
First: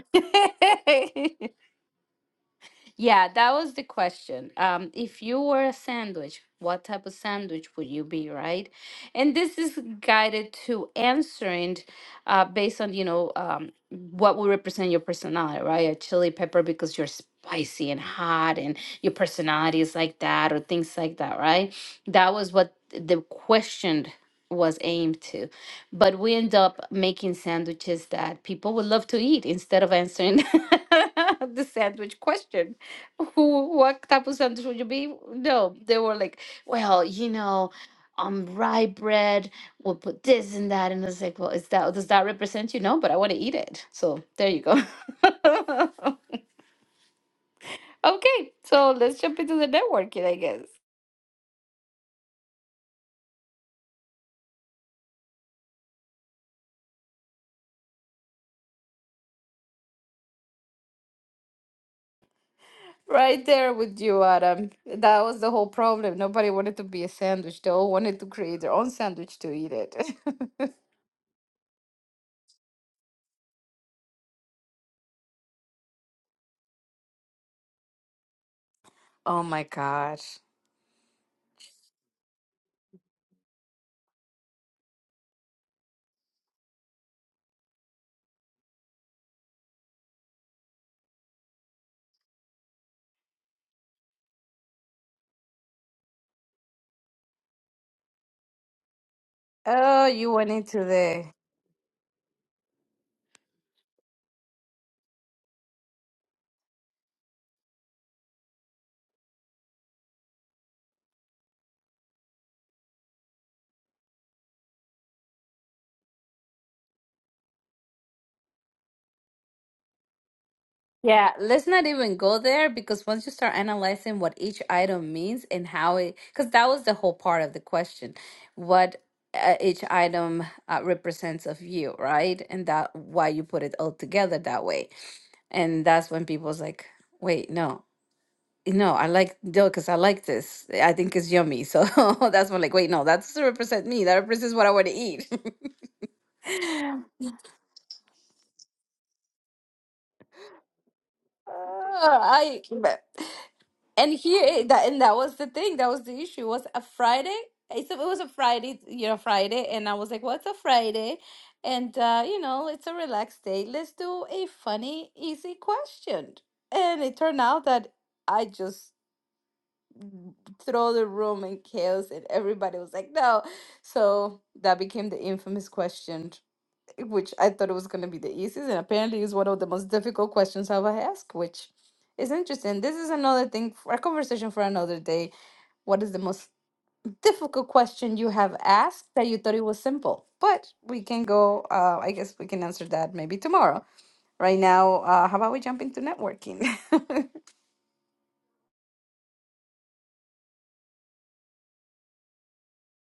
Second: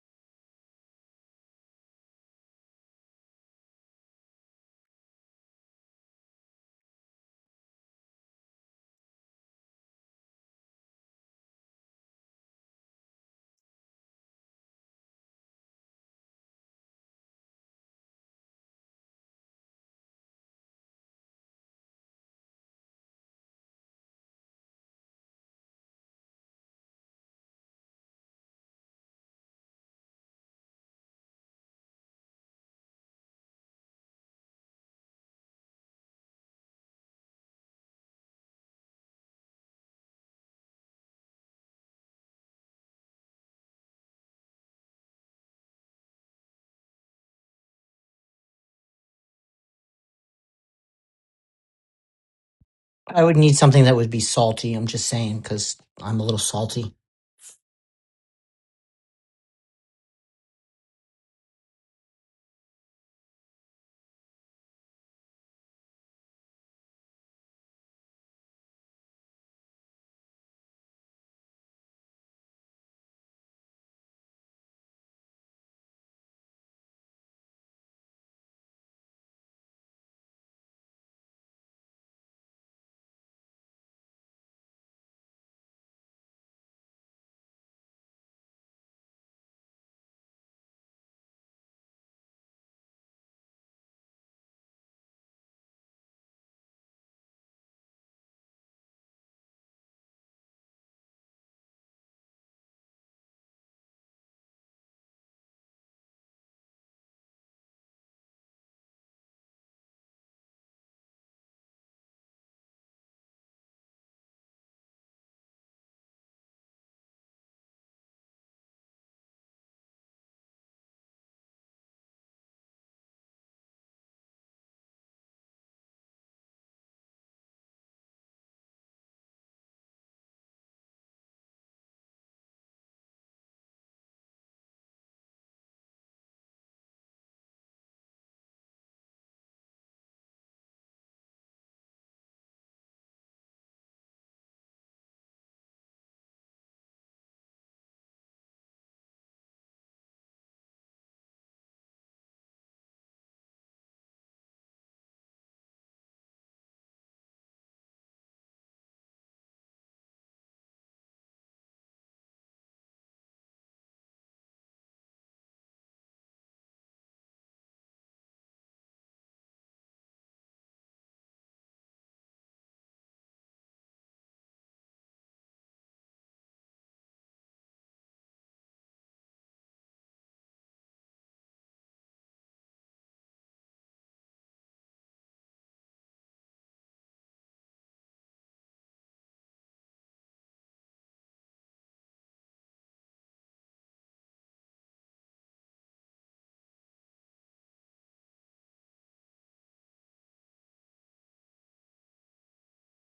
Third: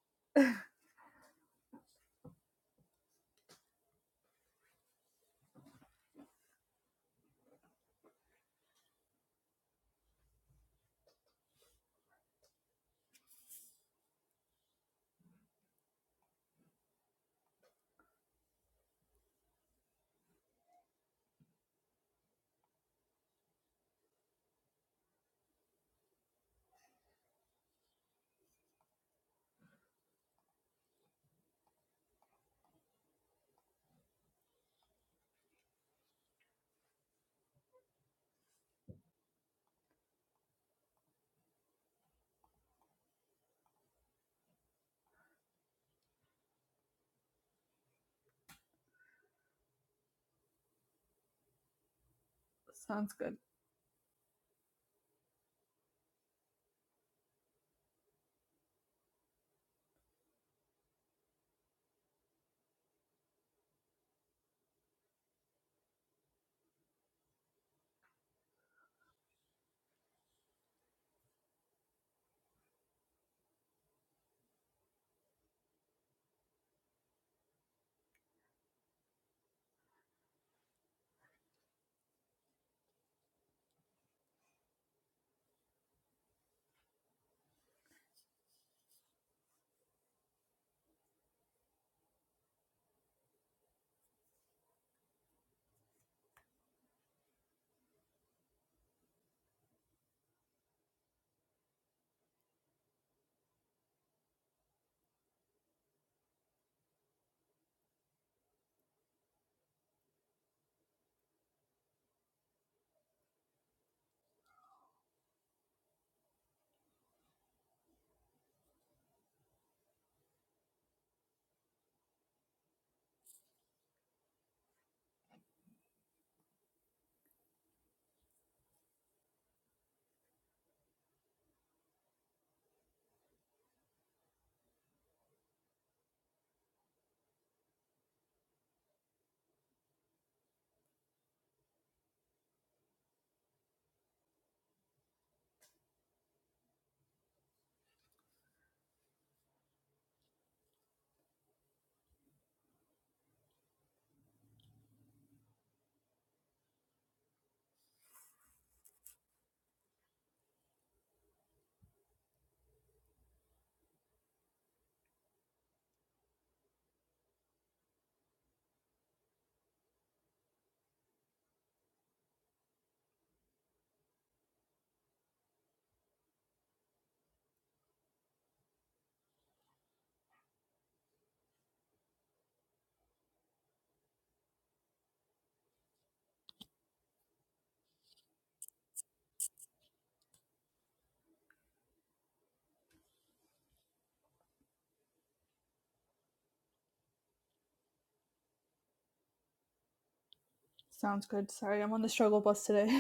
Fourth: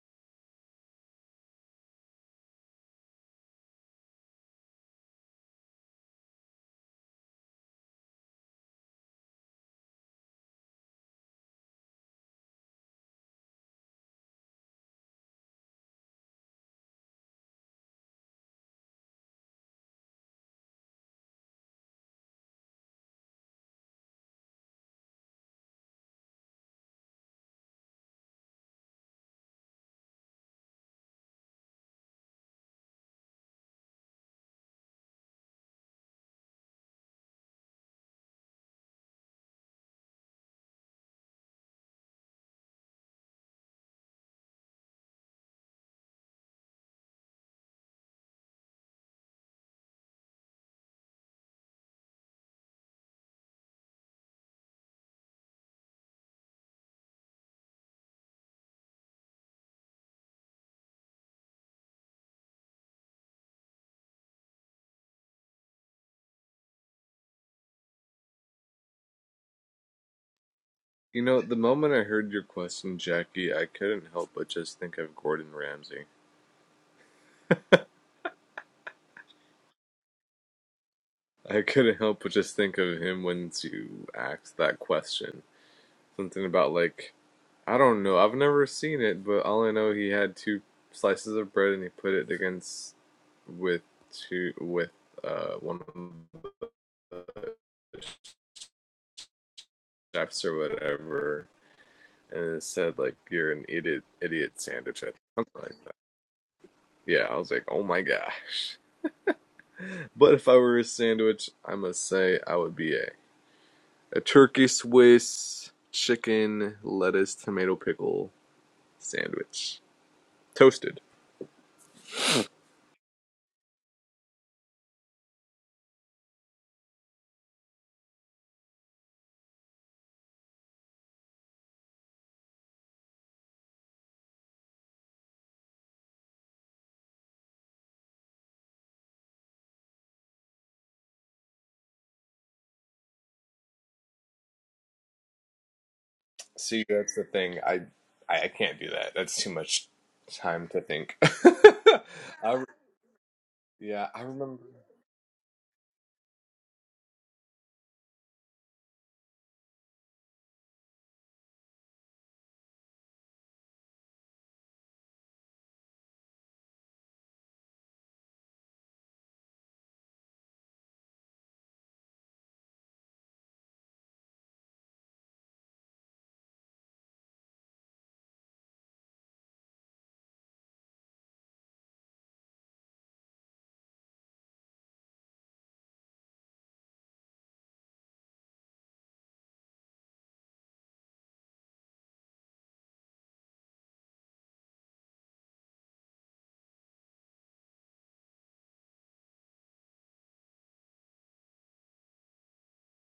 Yeah, that was the question. Um, if you were a sandwich, what type of sandwich would you be, right? And this is guided to answering uh, based on, you know, um, what will represent your personality, right? A chili pepper because you're spicy and hot and your personality is like that or things like that, right? That was what the question was aimed to. But we end up making sandwiches that people would love to eat instead of answering the sandwich question who what type of sandwich would you be? No, they were like, well, you know, um, rye bread. We'll put this and that, and I was like, well, is that does that represent you? No, but I want to eat it. So there you go. okay, so let's jump into the networking, I guess.
Sounds
I
good.
would need something that would be salty. I'm just saying because I'm a little salty.
Right there with you, Adam. That was the whole problem. Nobody wanted to be a sandwich. They all wanted to create their own sandwich to eat it.
You know, the moment I heard your question, Jackie, I couldn't help but just think of Gordon Ramsay.
oh my gosh.
I couldn't help but just think of him when you asked that question. Something about, like, I don't know, I've never seen it, but all I know he had two slices of bread and he put it against with two, with, uh, one of the
Oh, you
chefs
went
or
into there.
whatever and it said like you're an idiot idiot sandwich I think, like yeah i was like oh my gosh but if i were a sandwich i must say i would be a, a turkey swiss chicken lettuce tomato pickle sandwich toasted
Yeah, let's not even go there because once you start analyzing what each item means and how it, because that was the whole part of the question, what uh, each item uh, represents of you, right? And that why you put it all together that way. And that's when people's like, wait, no, no, I like no, because I like this. I think it's yummy. So that's when like, wait, no, that's to represent me. That represents what I want to eat.
see that's the thing i i, I can't do that that's too much time to think
Uh,
I,
I but-
yeah
and
i
here eh,
remember
that and that was the thing that was the issue was a Friday. It's a, it was a Friday, you know, Friday, and I was like, "What's a Friday?" And uh, you know, it's a relaxed day. Let's do a funny, easy question. And it turned out that I just throw the room in chaos, and everybody was like, "No." So that became the infamous question which I thought it was going to be the easiest, and apparently is one of the most difficult questions I've ever asked, which is interesting. This is another thing for a conversation for another day. What is the most difficult question you have asked that you thought it was simple? But we can go, uh, I guess we can answer that maybe tomorrow. Right now, uh, how about we jump into networking?
Sounds good. Sorry, I'm on the struggle bus today.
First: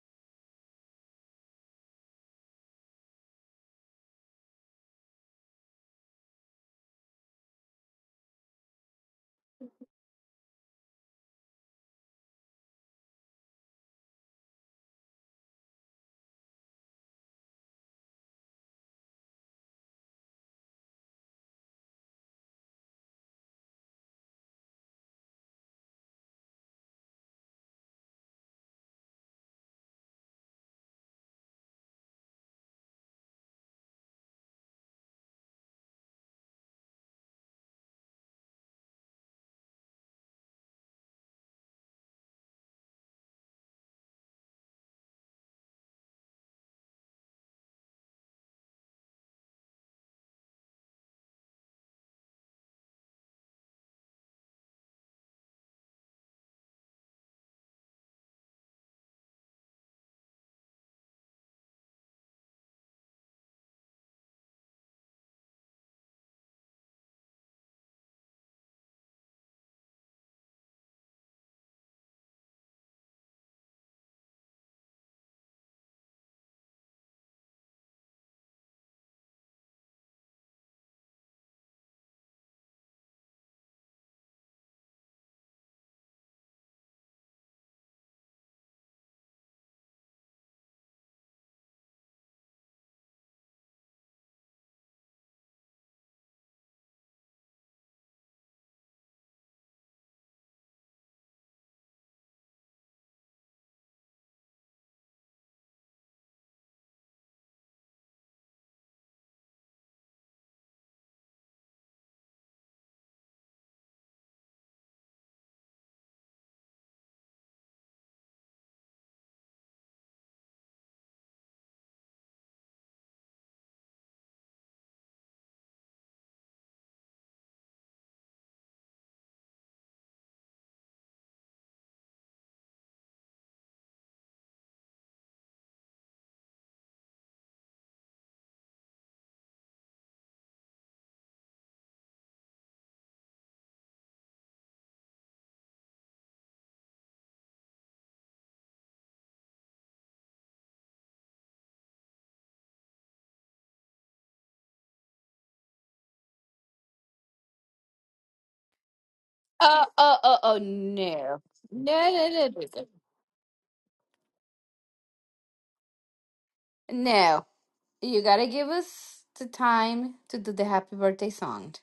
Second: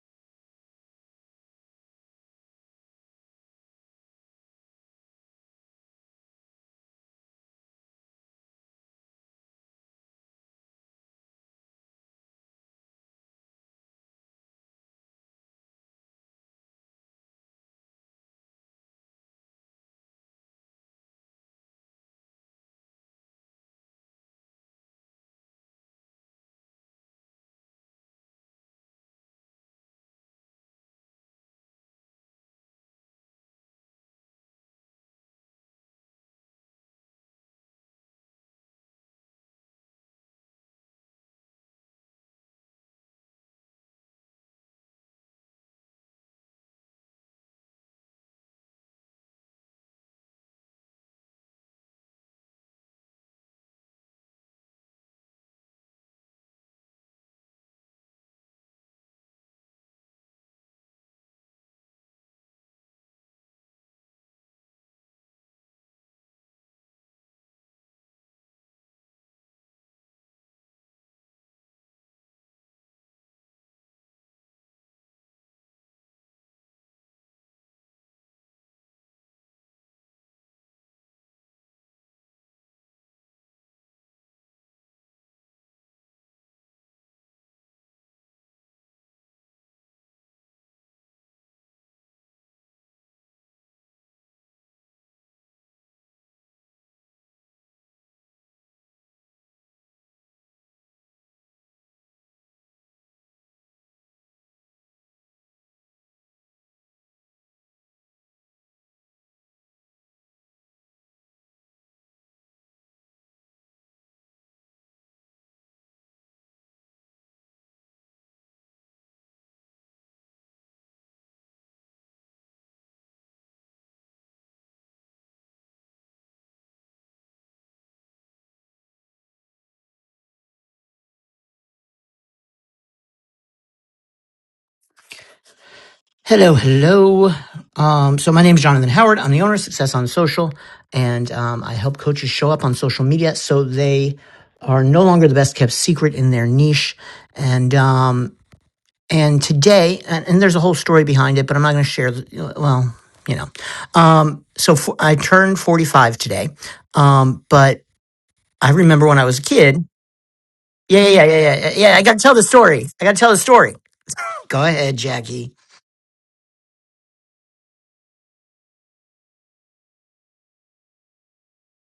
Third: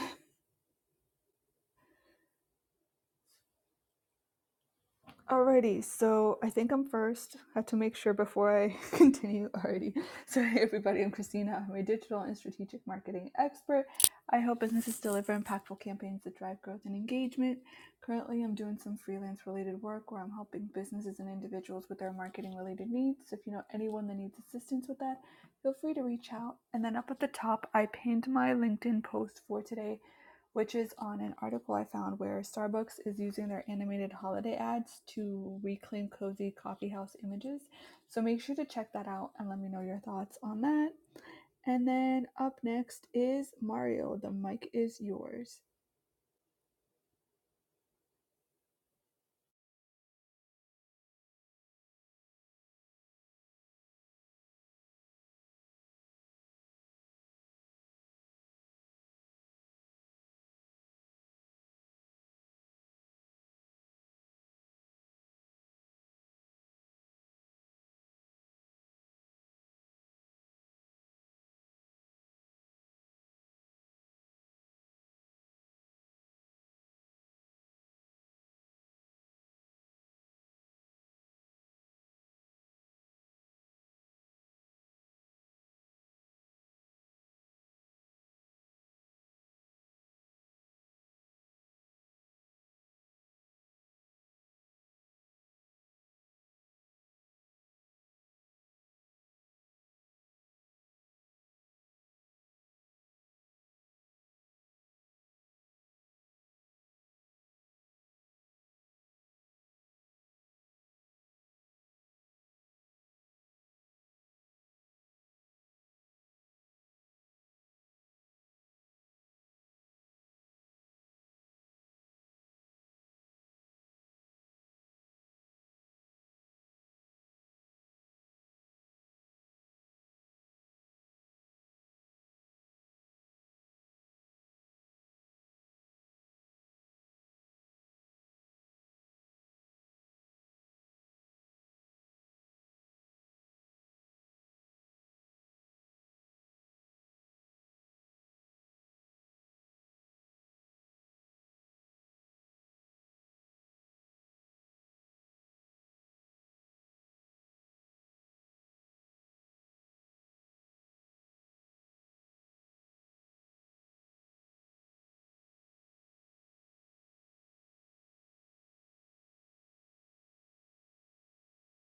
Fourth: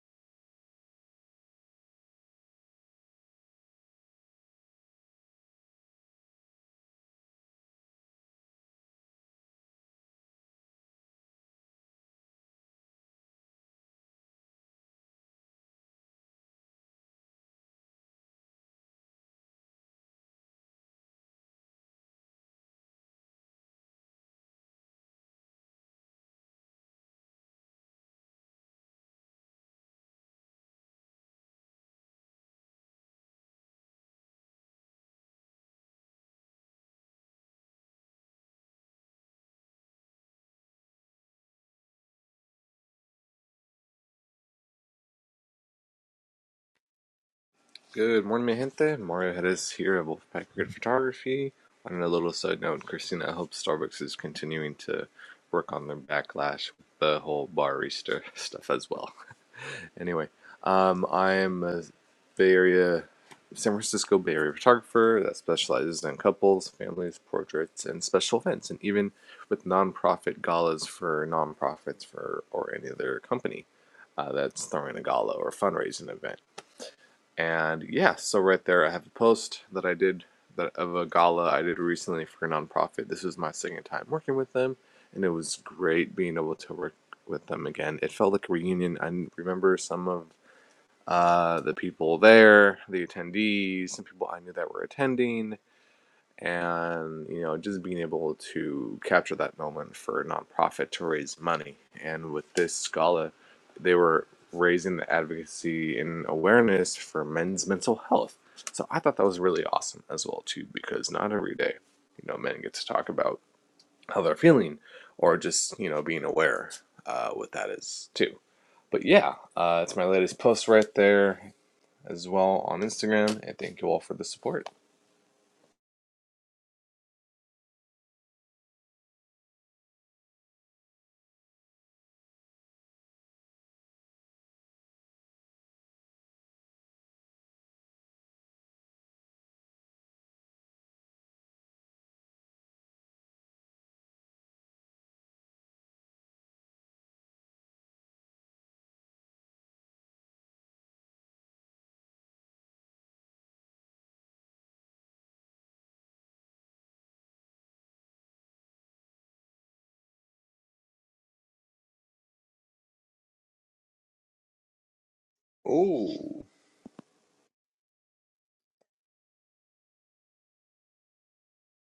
Alrighty, so I think I'm first. Have to make sure before I continue. Alrighty, so hey everybody, I'm Christina. I'm a digital and strategic marketing expert. I help businesses deliver impactful campaigns that drive growth and engagement. Currently, I'm doing some freelance related work where I'm helping businesses and individuals with their marketing related needs. So If you know anyone that needs assistance with that, feel free to reach out. And then up at the top, I pinned my LinkedIn post for today which is on an article I found where Starbucks is using their animated holiday ads to reclaim cozy coffee house images. So make sure to check that out and let me know your thoughts on that. And then up next is Mario. The mic is yours.
Good morning, mi gente. Mario Hedges here at Wolfpack Grid Photography. On a little side note, Christina, I hope Starbucks is continuing to work on their backlash with the whole barista stuff as well. Anyway, um, I am a Bay Area, San Francisco Bay Area photographer that specializes in couples, families, portraits, and special events, and even with nonprofit galas for nonprofits for or any other company uh, that's throwing a gala or fundraising event. And yeah, so right there, I have a post that I did that of a gala I did recently for a nonprofit. This was my second time working with them, and it was great being able to work with them again. It felt like a reunion. I remember some of uh, the people there, the attendees, some people I knew that were attending and you know just being able to capture that moment for a nonprofit to raise money and with this scala they were raising the advocacy and awareness for men's mental health so i thought that was really awesome as well too because not every day you know men get to talk about how they're feeling or just you know being aware uh, what that is too but yeah uh, it's my latest post right there as well on instagram and thank you all for the support
Hello, hello. Um, so my name is Jonathan Howard. I'm the owner of Success on Social, and um, I help coaches show up on social media so they are no longer the best kept secret in their niche. And um, and today, and, and there's a whole story behind it, but I'm not going to share. Well, you know. Um, so for, I turned 45 today, um, but I remember when I was a
Uh,
kid.
oh, oh, oh,
Yeah, yeah,
no.
yeah, yeah, yeah. yeah, I
No,
got to tell the
no, no, no.
story.
No,
I got to tell the story. Go ahead, Jackie.
Oh.
No, You gotta give us the time to do the happy birthday song.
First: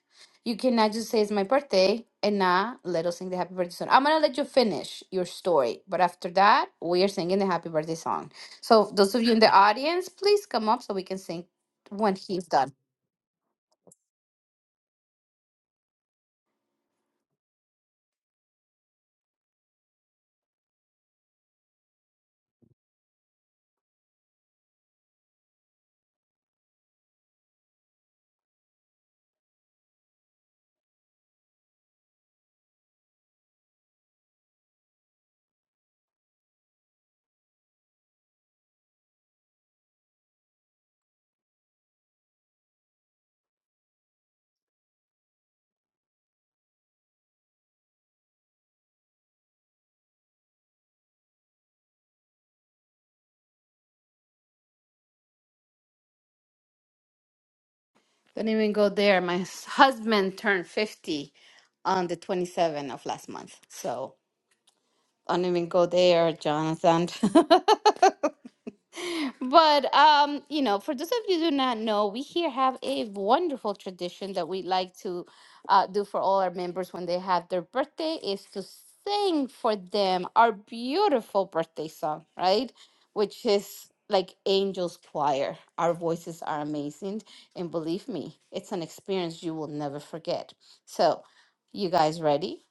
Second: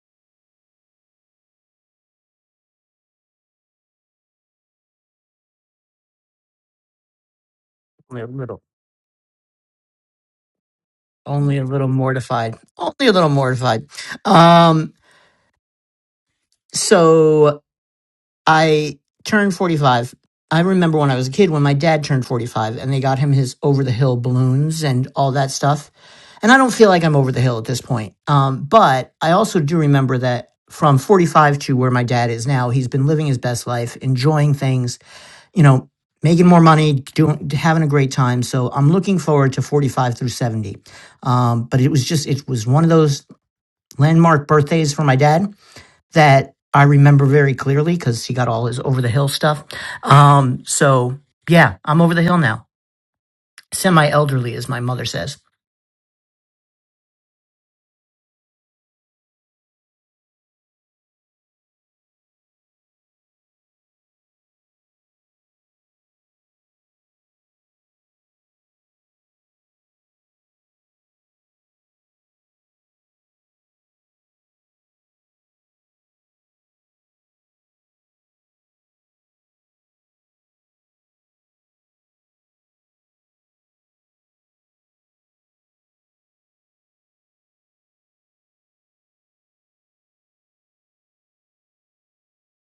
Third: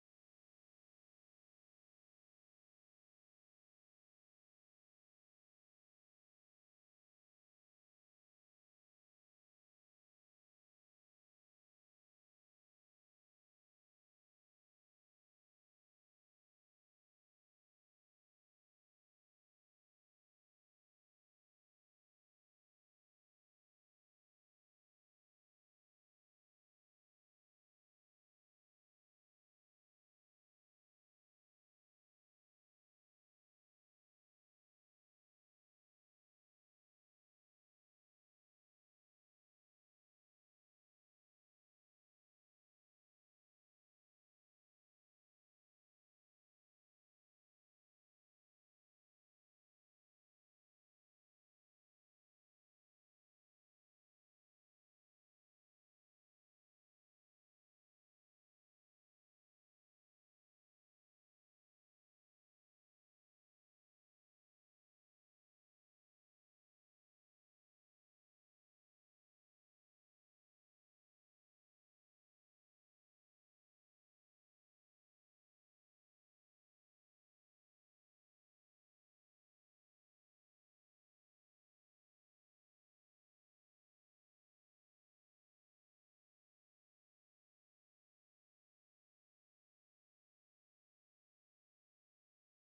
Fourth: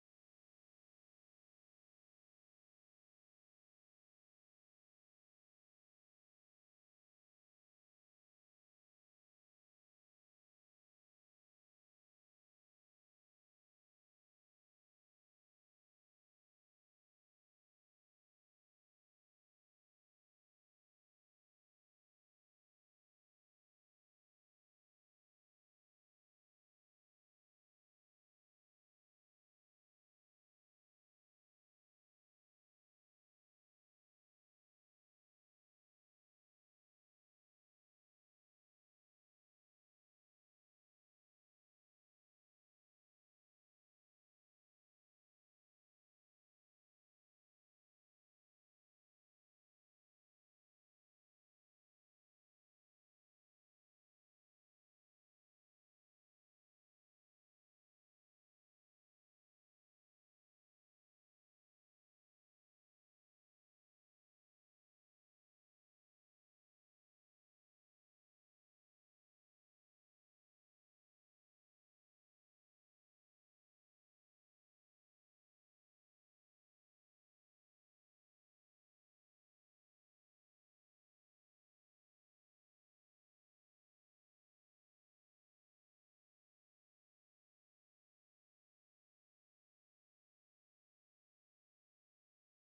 You cannot just say it's my birthday and not let us sing the happy birthday song. I'm gonna let you finish your story, but after that, we are singing the happy birthday song.
little.
So those of you in the audience, please come up so we can sing
only a little
when he's
mortified
done.
only a little mortified um so i turned 45 i remember when i was a kid when my dad turned 45 and they got him his over the hill balloons and all that stuff and i don't feel like i'm over the hill at this point um but i also do remember that from 45 to where my dad is now he's been living his best life enjoying things you know making more money doing having a great time so i'm looking forward to 45 through 70 um, but it was just it was one of those landmark birthdays for my dad that I remember very clearly because he got all his over the hill stuff. Um, so yeah, I'm over the hill now. Semi elderly, as my mother says.
Don't even go there. My s- husband turned 50 on the 27th of last month. So don't even go there, Jonathan. But um, you know, for those of you who do not know, we here have a wonderful tradition that we like to uh, do for all our members when they have their birthday is to sing for them our beautiful birthday song, right? Which is like Angels Choir. Our voices are amazing, and believe me, it's an experience you will never forget. So, you guys ready?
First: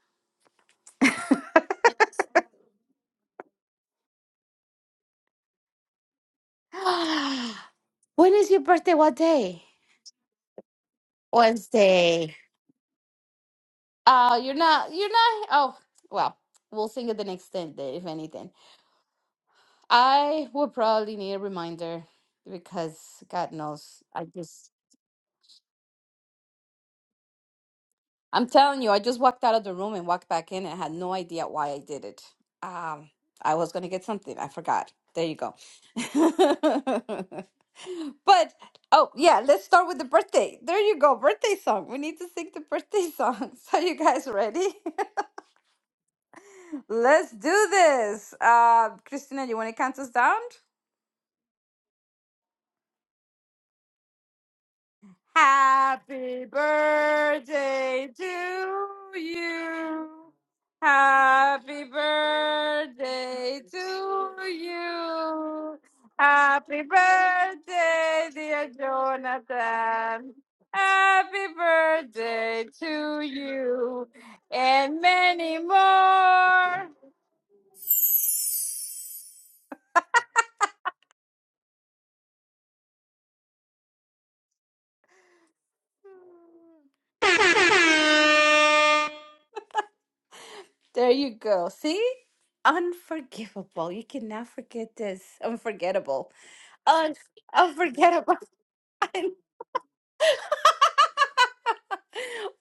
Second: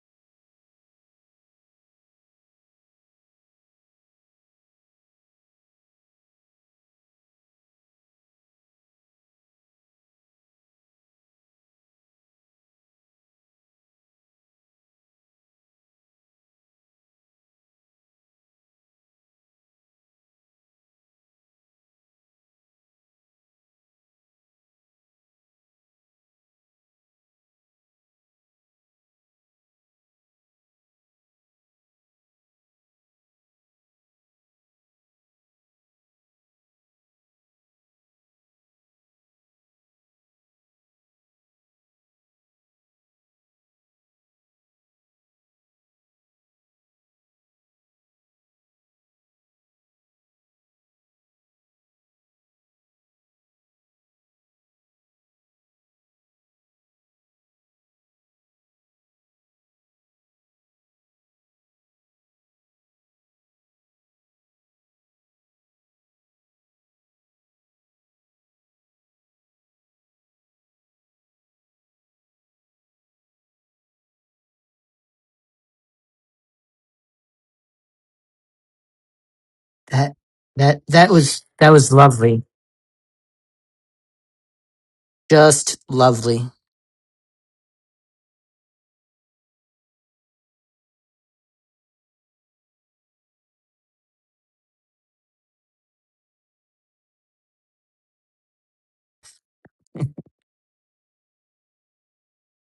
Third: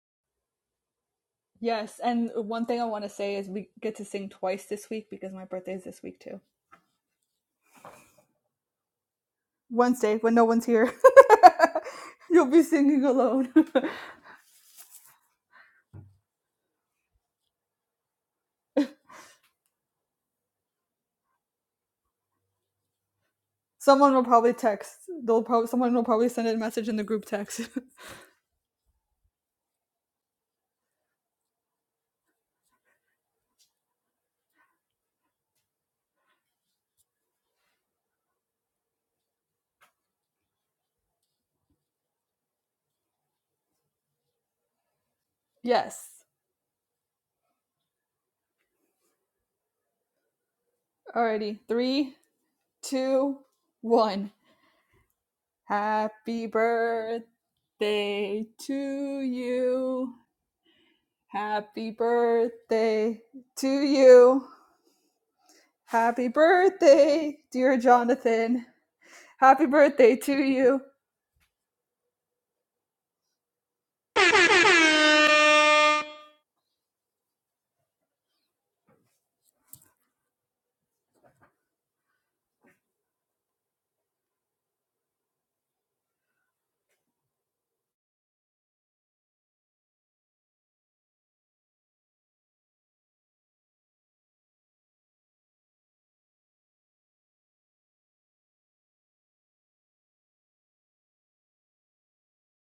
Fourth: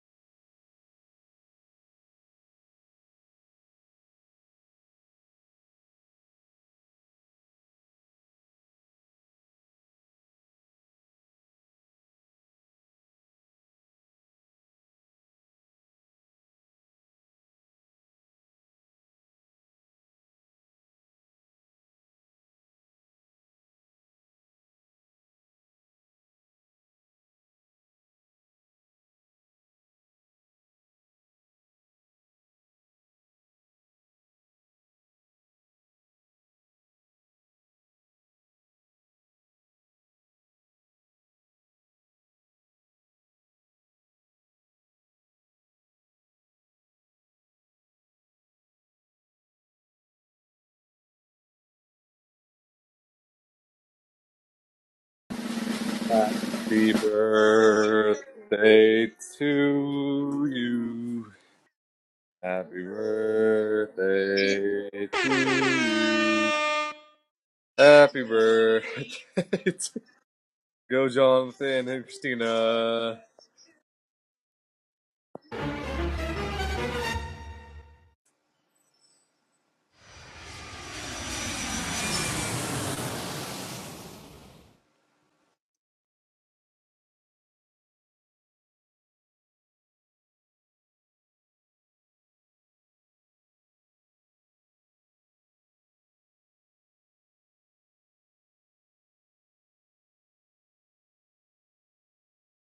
Yes, and one thing I want to say is we get to sing twice this week because my birthday is this week too.
when is your birthday? What day?
Wednesday, when no one's here,
Wednesday.
you'll be singing alone.
Uh, you're not, you're not, oh, well, we'll think at the next thing, then, if anything. I would probably need a reminder because God knows,
someone will
I
probably
just,
text. They'll probably someone will probably send a message in the group text.
I'm telling you, I just walked out of the room and walked back in and had no idea why I did it. Um, I was gonna get something, I forgot. There you go. But, oh, yeah, let's start with the birthday. There you go, birthday song. We need to sing the birthday songs. Are you guys ready?
yes.
Let's do this. Uh, Christina, you want to count us down?
Alrighty, three, two, one.
Happy
Happy
Happy
birthday
birthday
birthday
to
to
you.
you.
to you.
Happy
Happy
Happy
birthday
birthday
to
to
you.
birthday to
you.
Happy
you.
Happy
birthday, dear
Happy
birthday,
Jonathan.
dear
birthday.
Happy
to-
birthday to
Jonathan.
you.
Go,
Happy
Jonathan and
birthday to
Christina.
you and many more.
That that that was that was lovely. Just lovely.
There you go. See? Unforgivable. You cannot forget this. Unforgettable. Un- unforgettable.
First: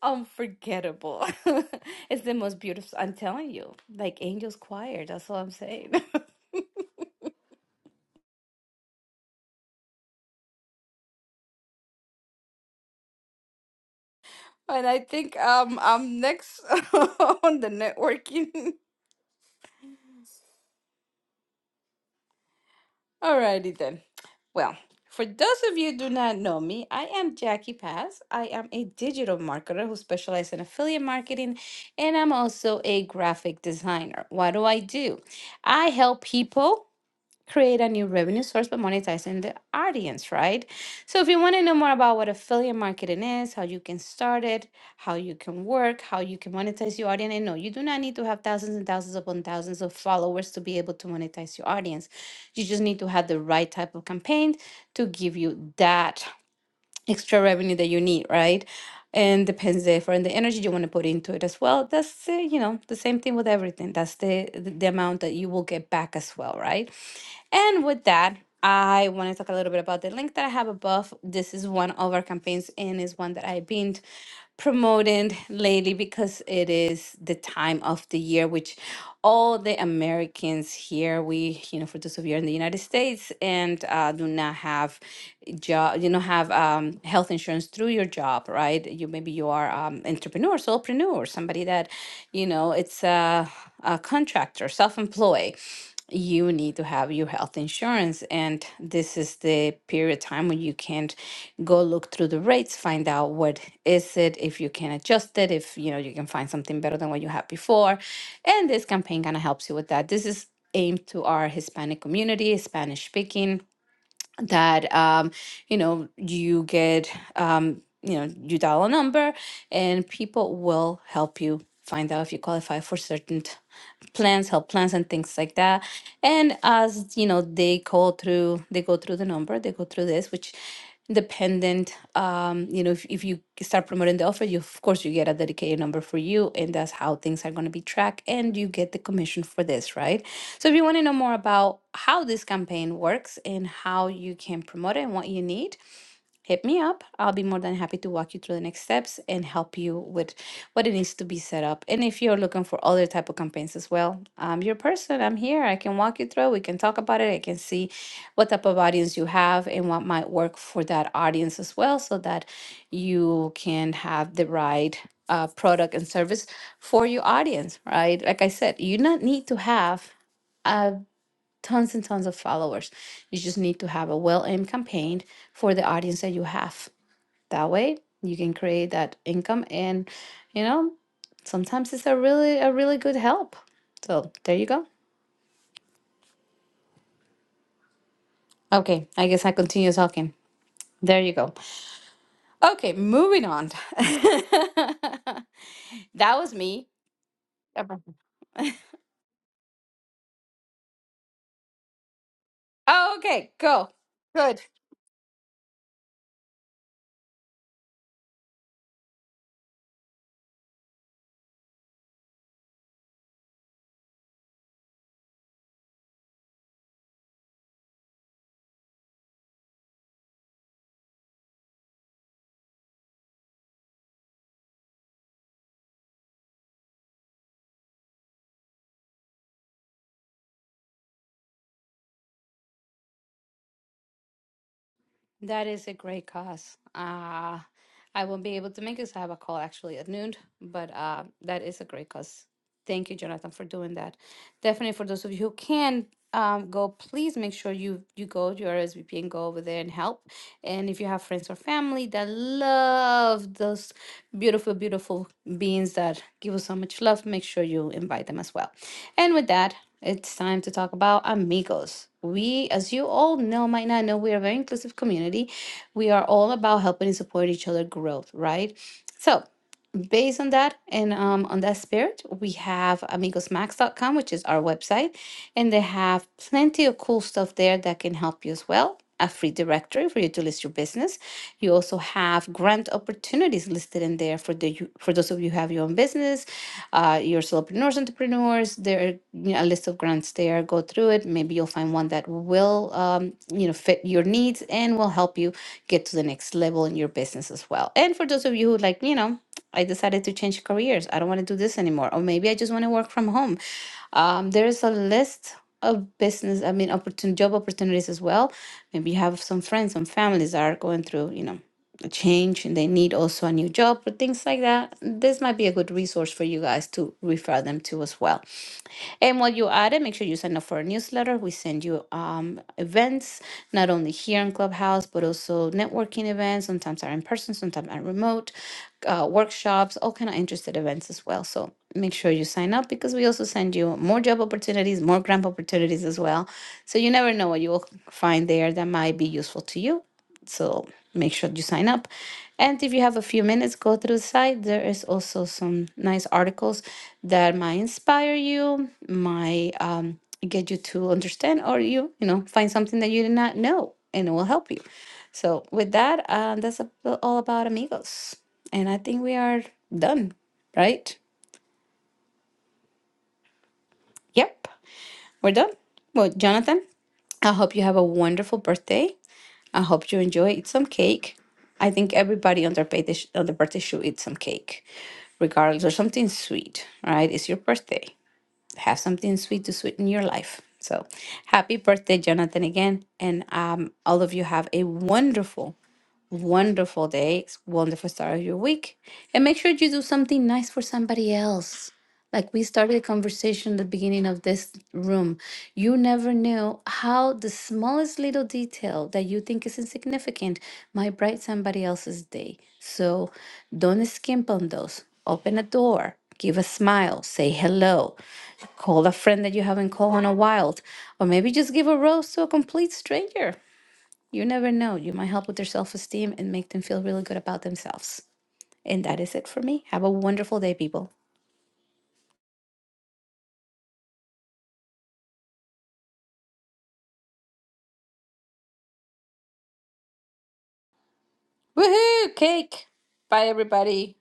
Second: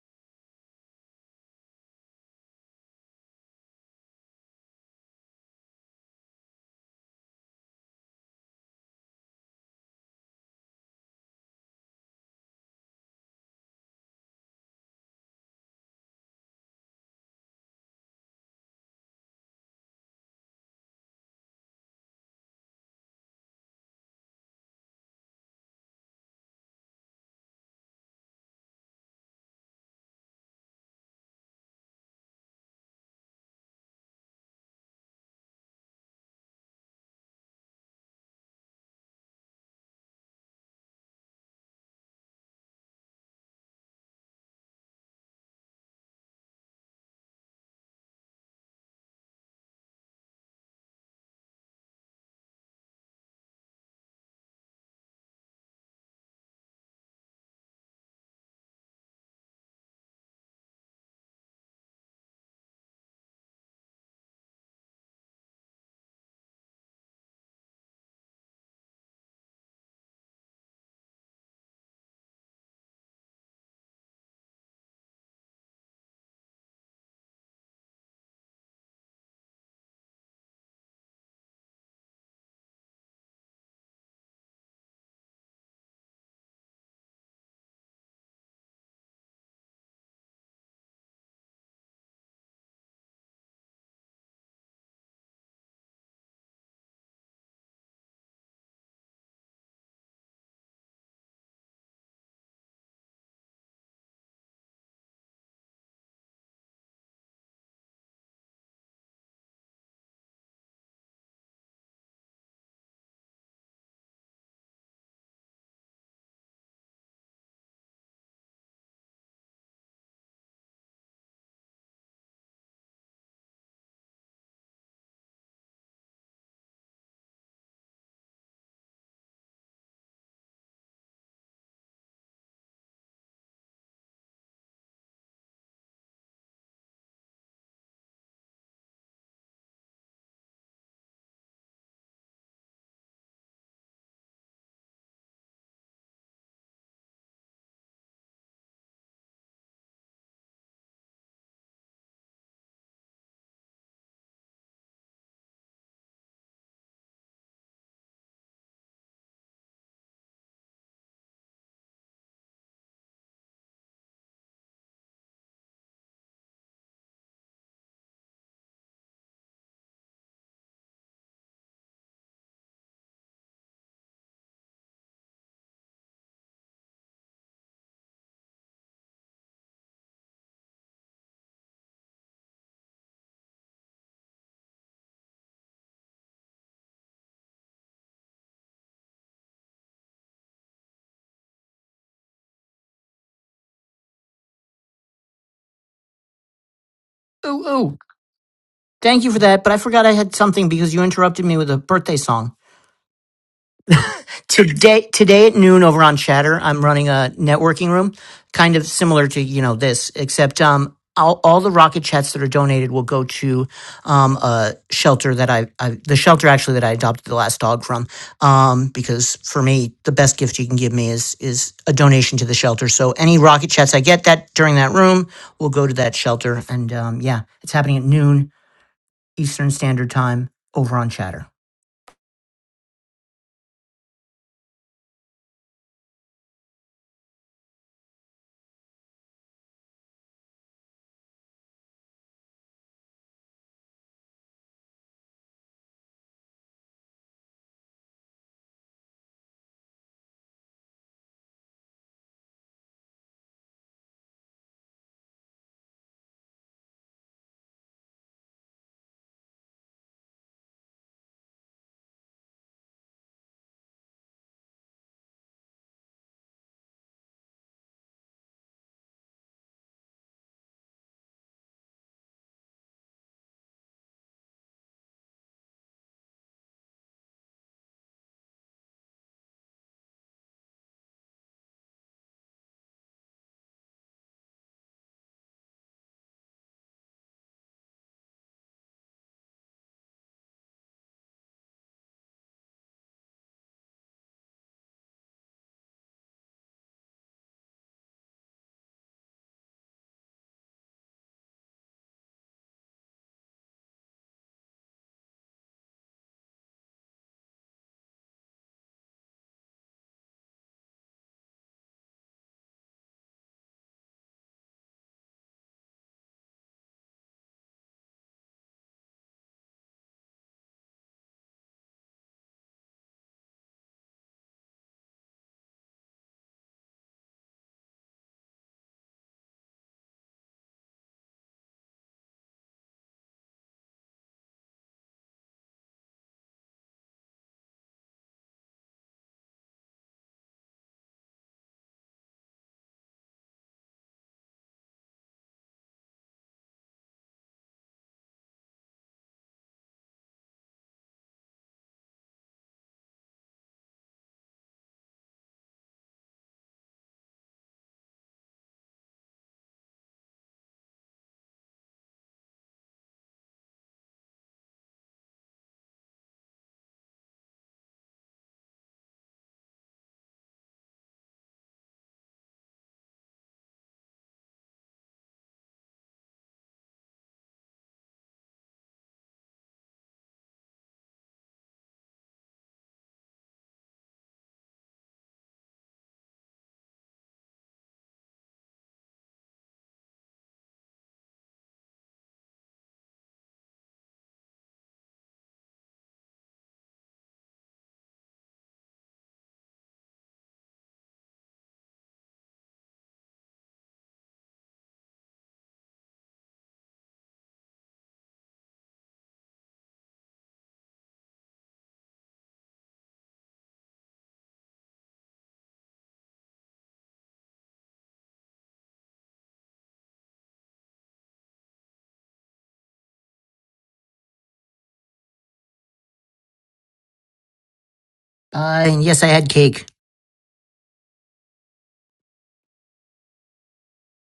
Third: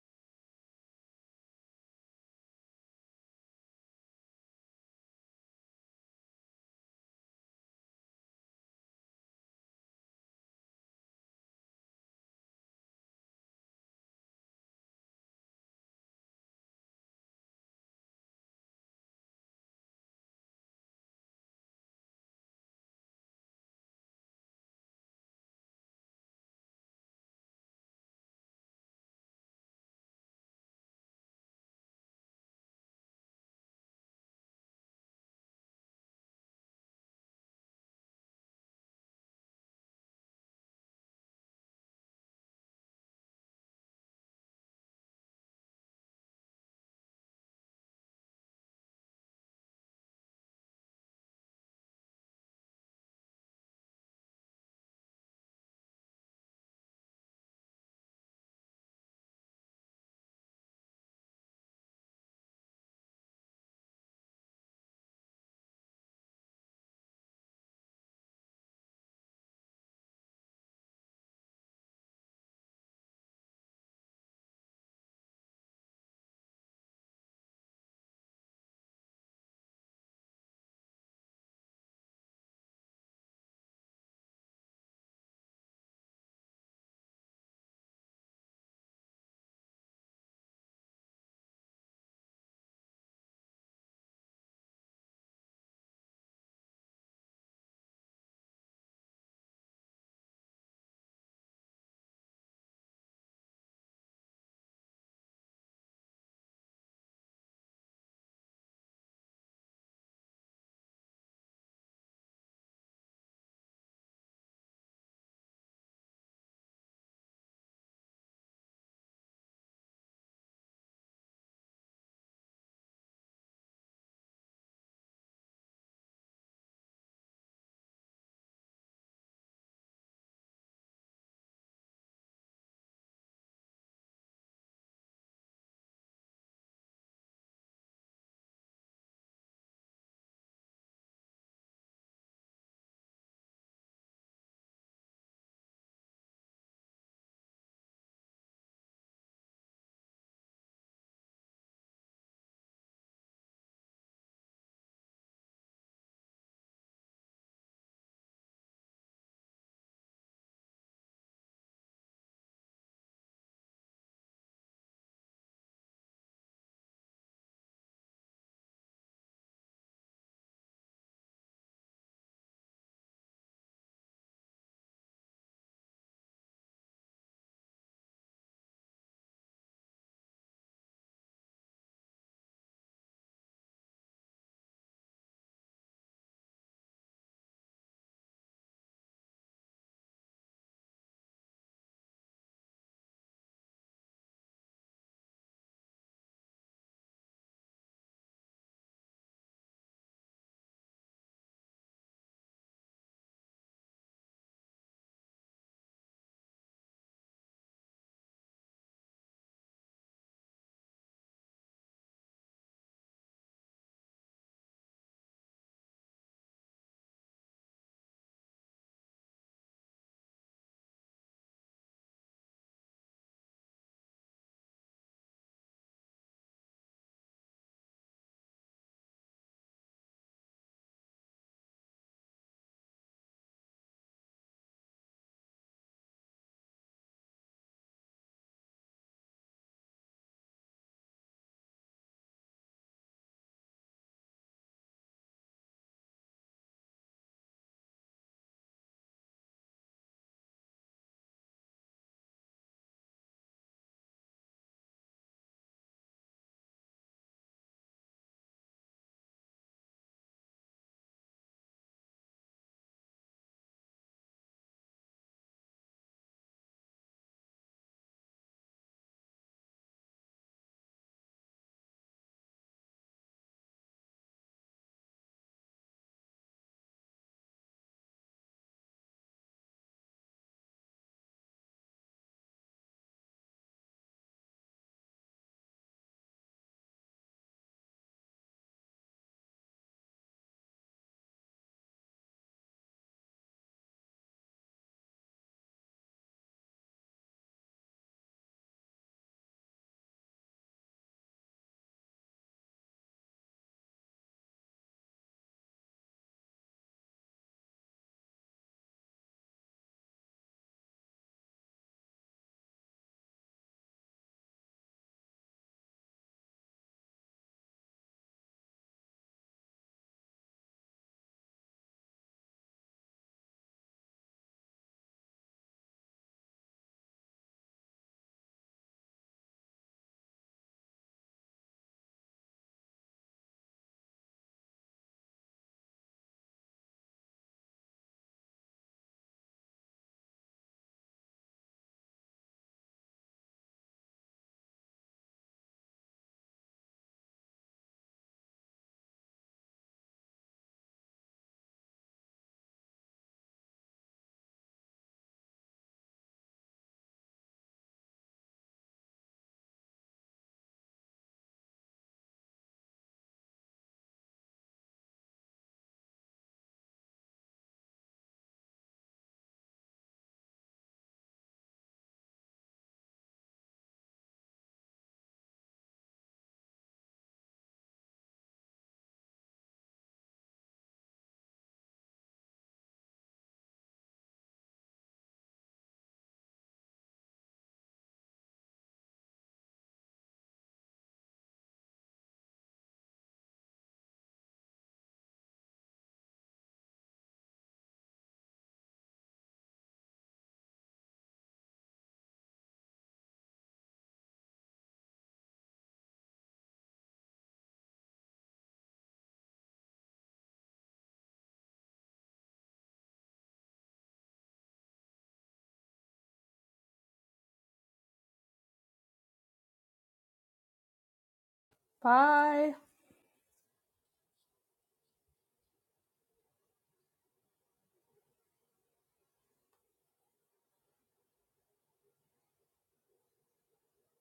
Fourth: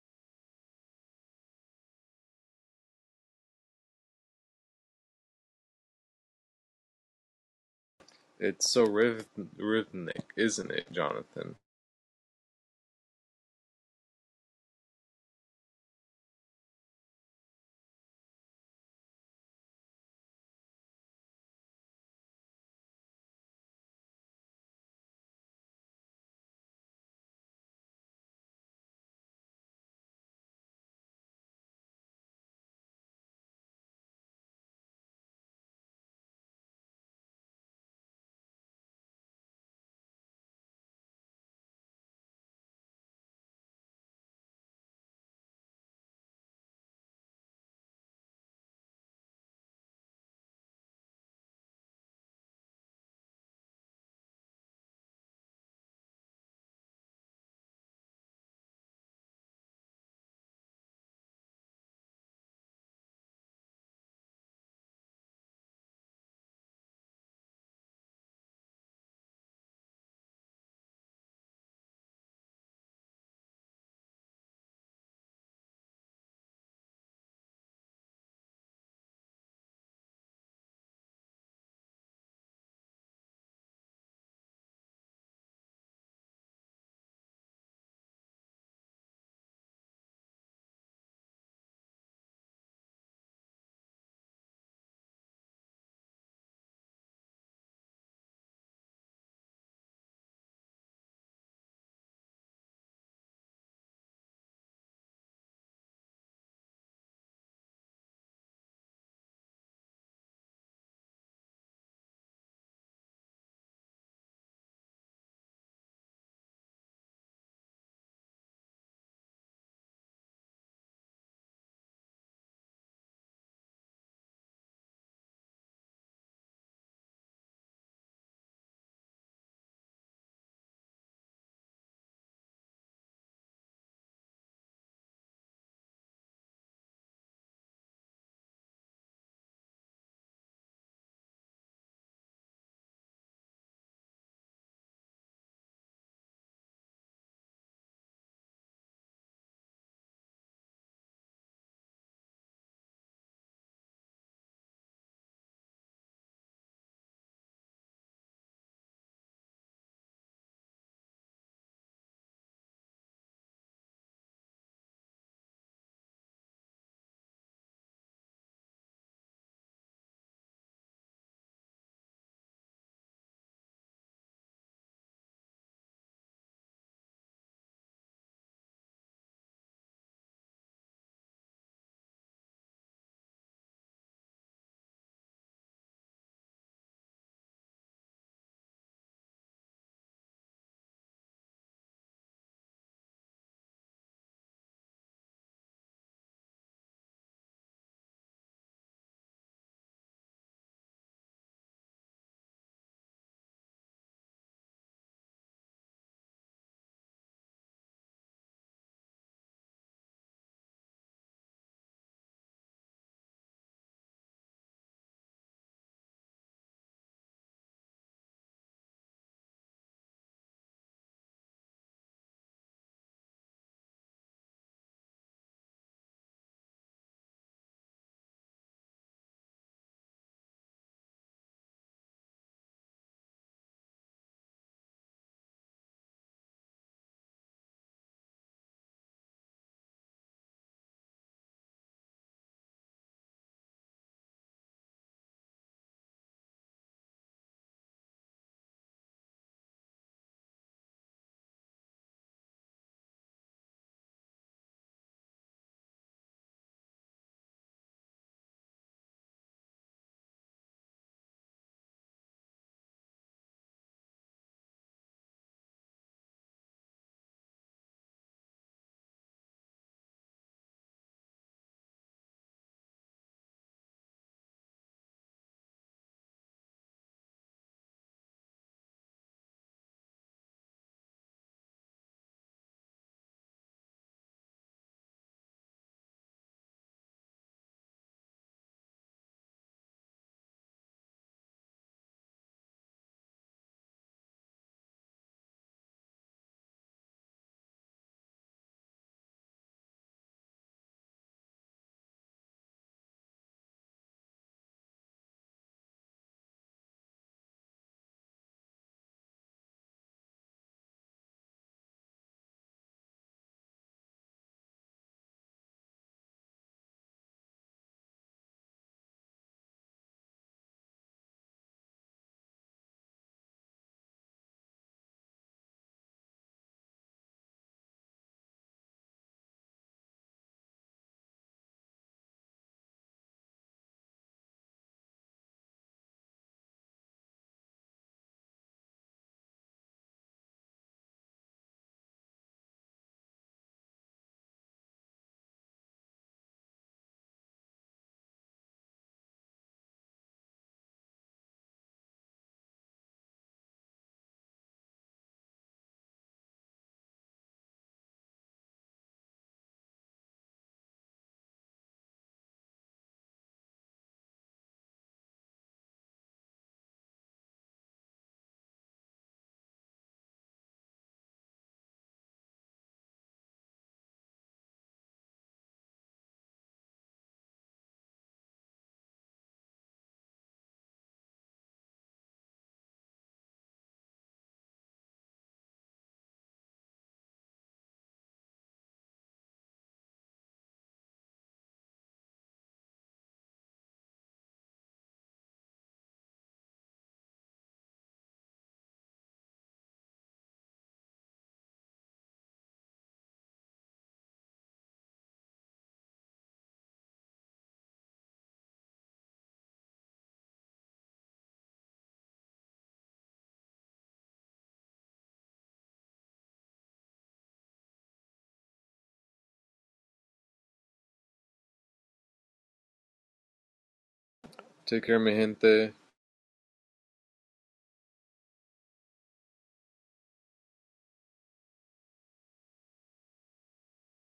unforgettable. it's the most beautiful. I'm telling you, like Angel's Choir. That's all I'm saying.
It's so rhythmic, isn't it, Jonathan?
and I think um I'm next on the networking. Alrighty then. Well, for those of you who do not know me, I am Jackie Paz. I am a digital marketer who specializes in affiliate marketing, and I'm also a graphic designer. What do I do? I help people create a new revenue source by monetizing the audience, right? So if you want to know more about what affiliate marketing is, how you can start it, how you can work, how you can monetize your audience, and no, you do not need to have thousands and thousands upon thousands of followers to be able to monetize your audience. You just need to have the right type of campaign to give you that extra revenue that you need, right? And depends therefore on the energy you want to put into it as well. That's uh, you know the same thing with everything. That's the the the amount that you will get back as well, right? And with that, I want to talk a little bit about the link that I have above. This is one of our campaigns and is one that I've been promoting lately because it is the time of the year which all the Americans here we you know for those of you in the United States and uh, do not have job you know have um, health insurance through your job right you maybe you are um, entrepreneur solopreneur somebody that you know it's a, a contractor self-employed you need to have your health insurance and this is the period of time when you can't go look through the rates find out what is it if you can adjust it if you know you can find something better than what you had before and this campaign kind of helps you with that this is aimed to our hispanic community spanish speaking that um, you know you get um, you know you dial a number and people will help you find out if you qualify for certain plans, help plans, and things like that. And as you know, they go through, they go through the number, they go through this, which dependent um you know if, if you start promoting the offer you of course you get a dedicated number for you and that's how things are going to be tracked and you get the commission for this right so if you want to know more about how this campaign works and how you can promote it and what you need hit me up. I'll be more than happy to walk you through the next steps and help you with what it needs to be set up. And if you're looking for other type of campaigns as well, I'm your person. I'm here. I can walk you through. We can talk about it. I can see what type of audience you have and what might work for that audience as well, so that you can have the right uh, product and service for your audience. Right? Like I said, you not need to have. Uh, tons and tons of followers you just need to have a well-aimed campaign for the audience that you have that way you can create that income and you know, sometimes it's a really a really good help. So there you go. Okay, I guess I continue talking. There you go. Okay, moving on. that was me.
Ooh, ooh.
Okay.
Thank you for that. But I forgot I had something because you interrupted me with a birthday song.
Oh, okay, go. Good.
Today, today at noon over on Chatter, I'm running a networking room, kind of similar to you know this, except um, all, all the rocket chats that are donated will go to um, a shelter that I, I, the shelter actually that I adopted the last dog from, um, because for me the best gift you can give me is is a donation to the shelter. So any rocket chats I get that during that room will go to that shelter, and um, yeah, it's happening at noon Eastern Standard Time over on Chatter.
That is a great cause. Uh, I won't be able to make it 'cause I have a call actually at noon, but uh, that is a great cause. Thank you, Jonathan, for doing that. definitely for those of you who can um, go, please make sure you you go to your RSVP and go over there and help. And if you have friends or family that love those beautiful, beautiful beings that give us so much love, make sure you invite them as well. And with that, it's time to talk about amigos. We, as you all know, might not know, we are a very inclusive community. We are all about helping and supporting each other growth, right? So based on that and um, on that spirit, we have amigos max dot com, which is our website, and they have plenty of cool stuff there that can help you as well. A free directory for you to list your business. You also have grant opportunities listed in there for the for those of you who have your own business, uh, your solopreneurs, entrepreneurs. There are you know, a list of grants there. Go through it. Maybe you'll find one that will um, you know fit your needs and will help you get to the next level in your business as well. And for those of you who like, you know, I decided to change careers. I don't want to do this anymore. Or maybe I just want to work from home. Um, there is a list of business, I mean, opportun job opportunities as well. Maybe you have some friends, some families that are going through, you know, a change and they need also a new job or things like that. This might be a good resource for you guys to refer them to as well. And while you're at it, make sure you sign up for our newsletter. We send you um, events, not only here in Clubhouse, but also networking events. Sometimes are in person, sometimes are remote, uh, workshops, all kind of interested events as well. So make sure you sign up because we also send you more job opportunities, more grant opportunities as well. So you never know what you will find there that might be useful to you so make sure you sign up. And if you have a few minutes, go through the site. There is also some nice articles that might inspire you, might um, get you to understand, or you, you know, find something that you did not know, and it will help you. So with that, uh, that's a- all about amigos, and I think we are done, right? Yep, we're done. Well, Jonathan, I hope you have a wonderful birthday. I hope you enjoy. Eat some cake. I think everybody on their birthday sh- on their birthday should eat some cake, regardless, or something sweet. Right? It's your birthday. Have something sweet to sweeten your life. So, happy birthday, Jonathan, again, and um, all of you have a wonderful wonderful day, wonderful start of your week. And make sure you do something nice for somebody else. Like we started a conversation at the beginning of this room. You never knew how the smallest little detail that you think is insignificant might brighten somebody else's day. So don't skimp on those. Open a door, give a smile, say hello, call a friend that you haven't called in a while, or maybe just give a rose to a complete stranger. You never know. You might help with their self esteem and make them feel really good about themselves. And that is it for me. Have a wonderful day, people.
Bye.
Take care, mi gente.
Uh, and yes, I had cake.
Woohoo! Cake! Bye, everybody.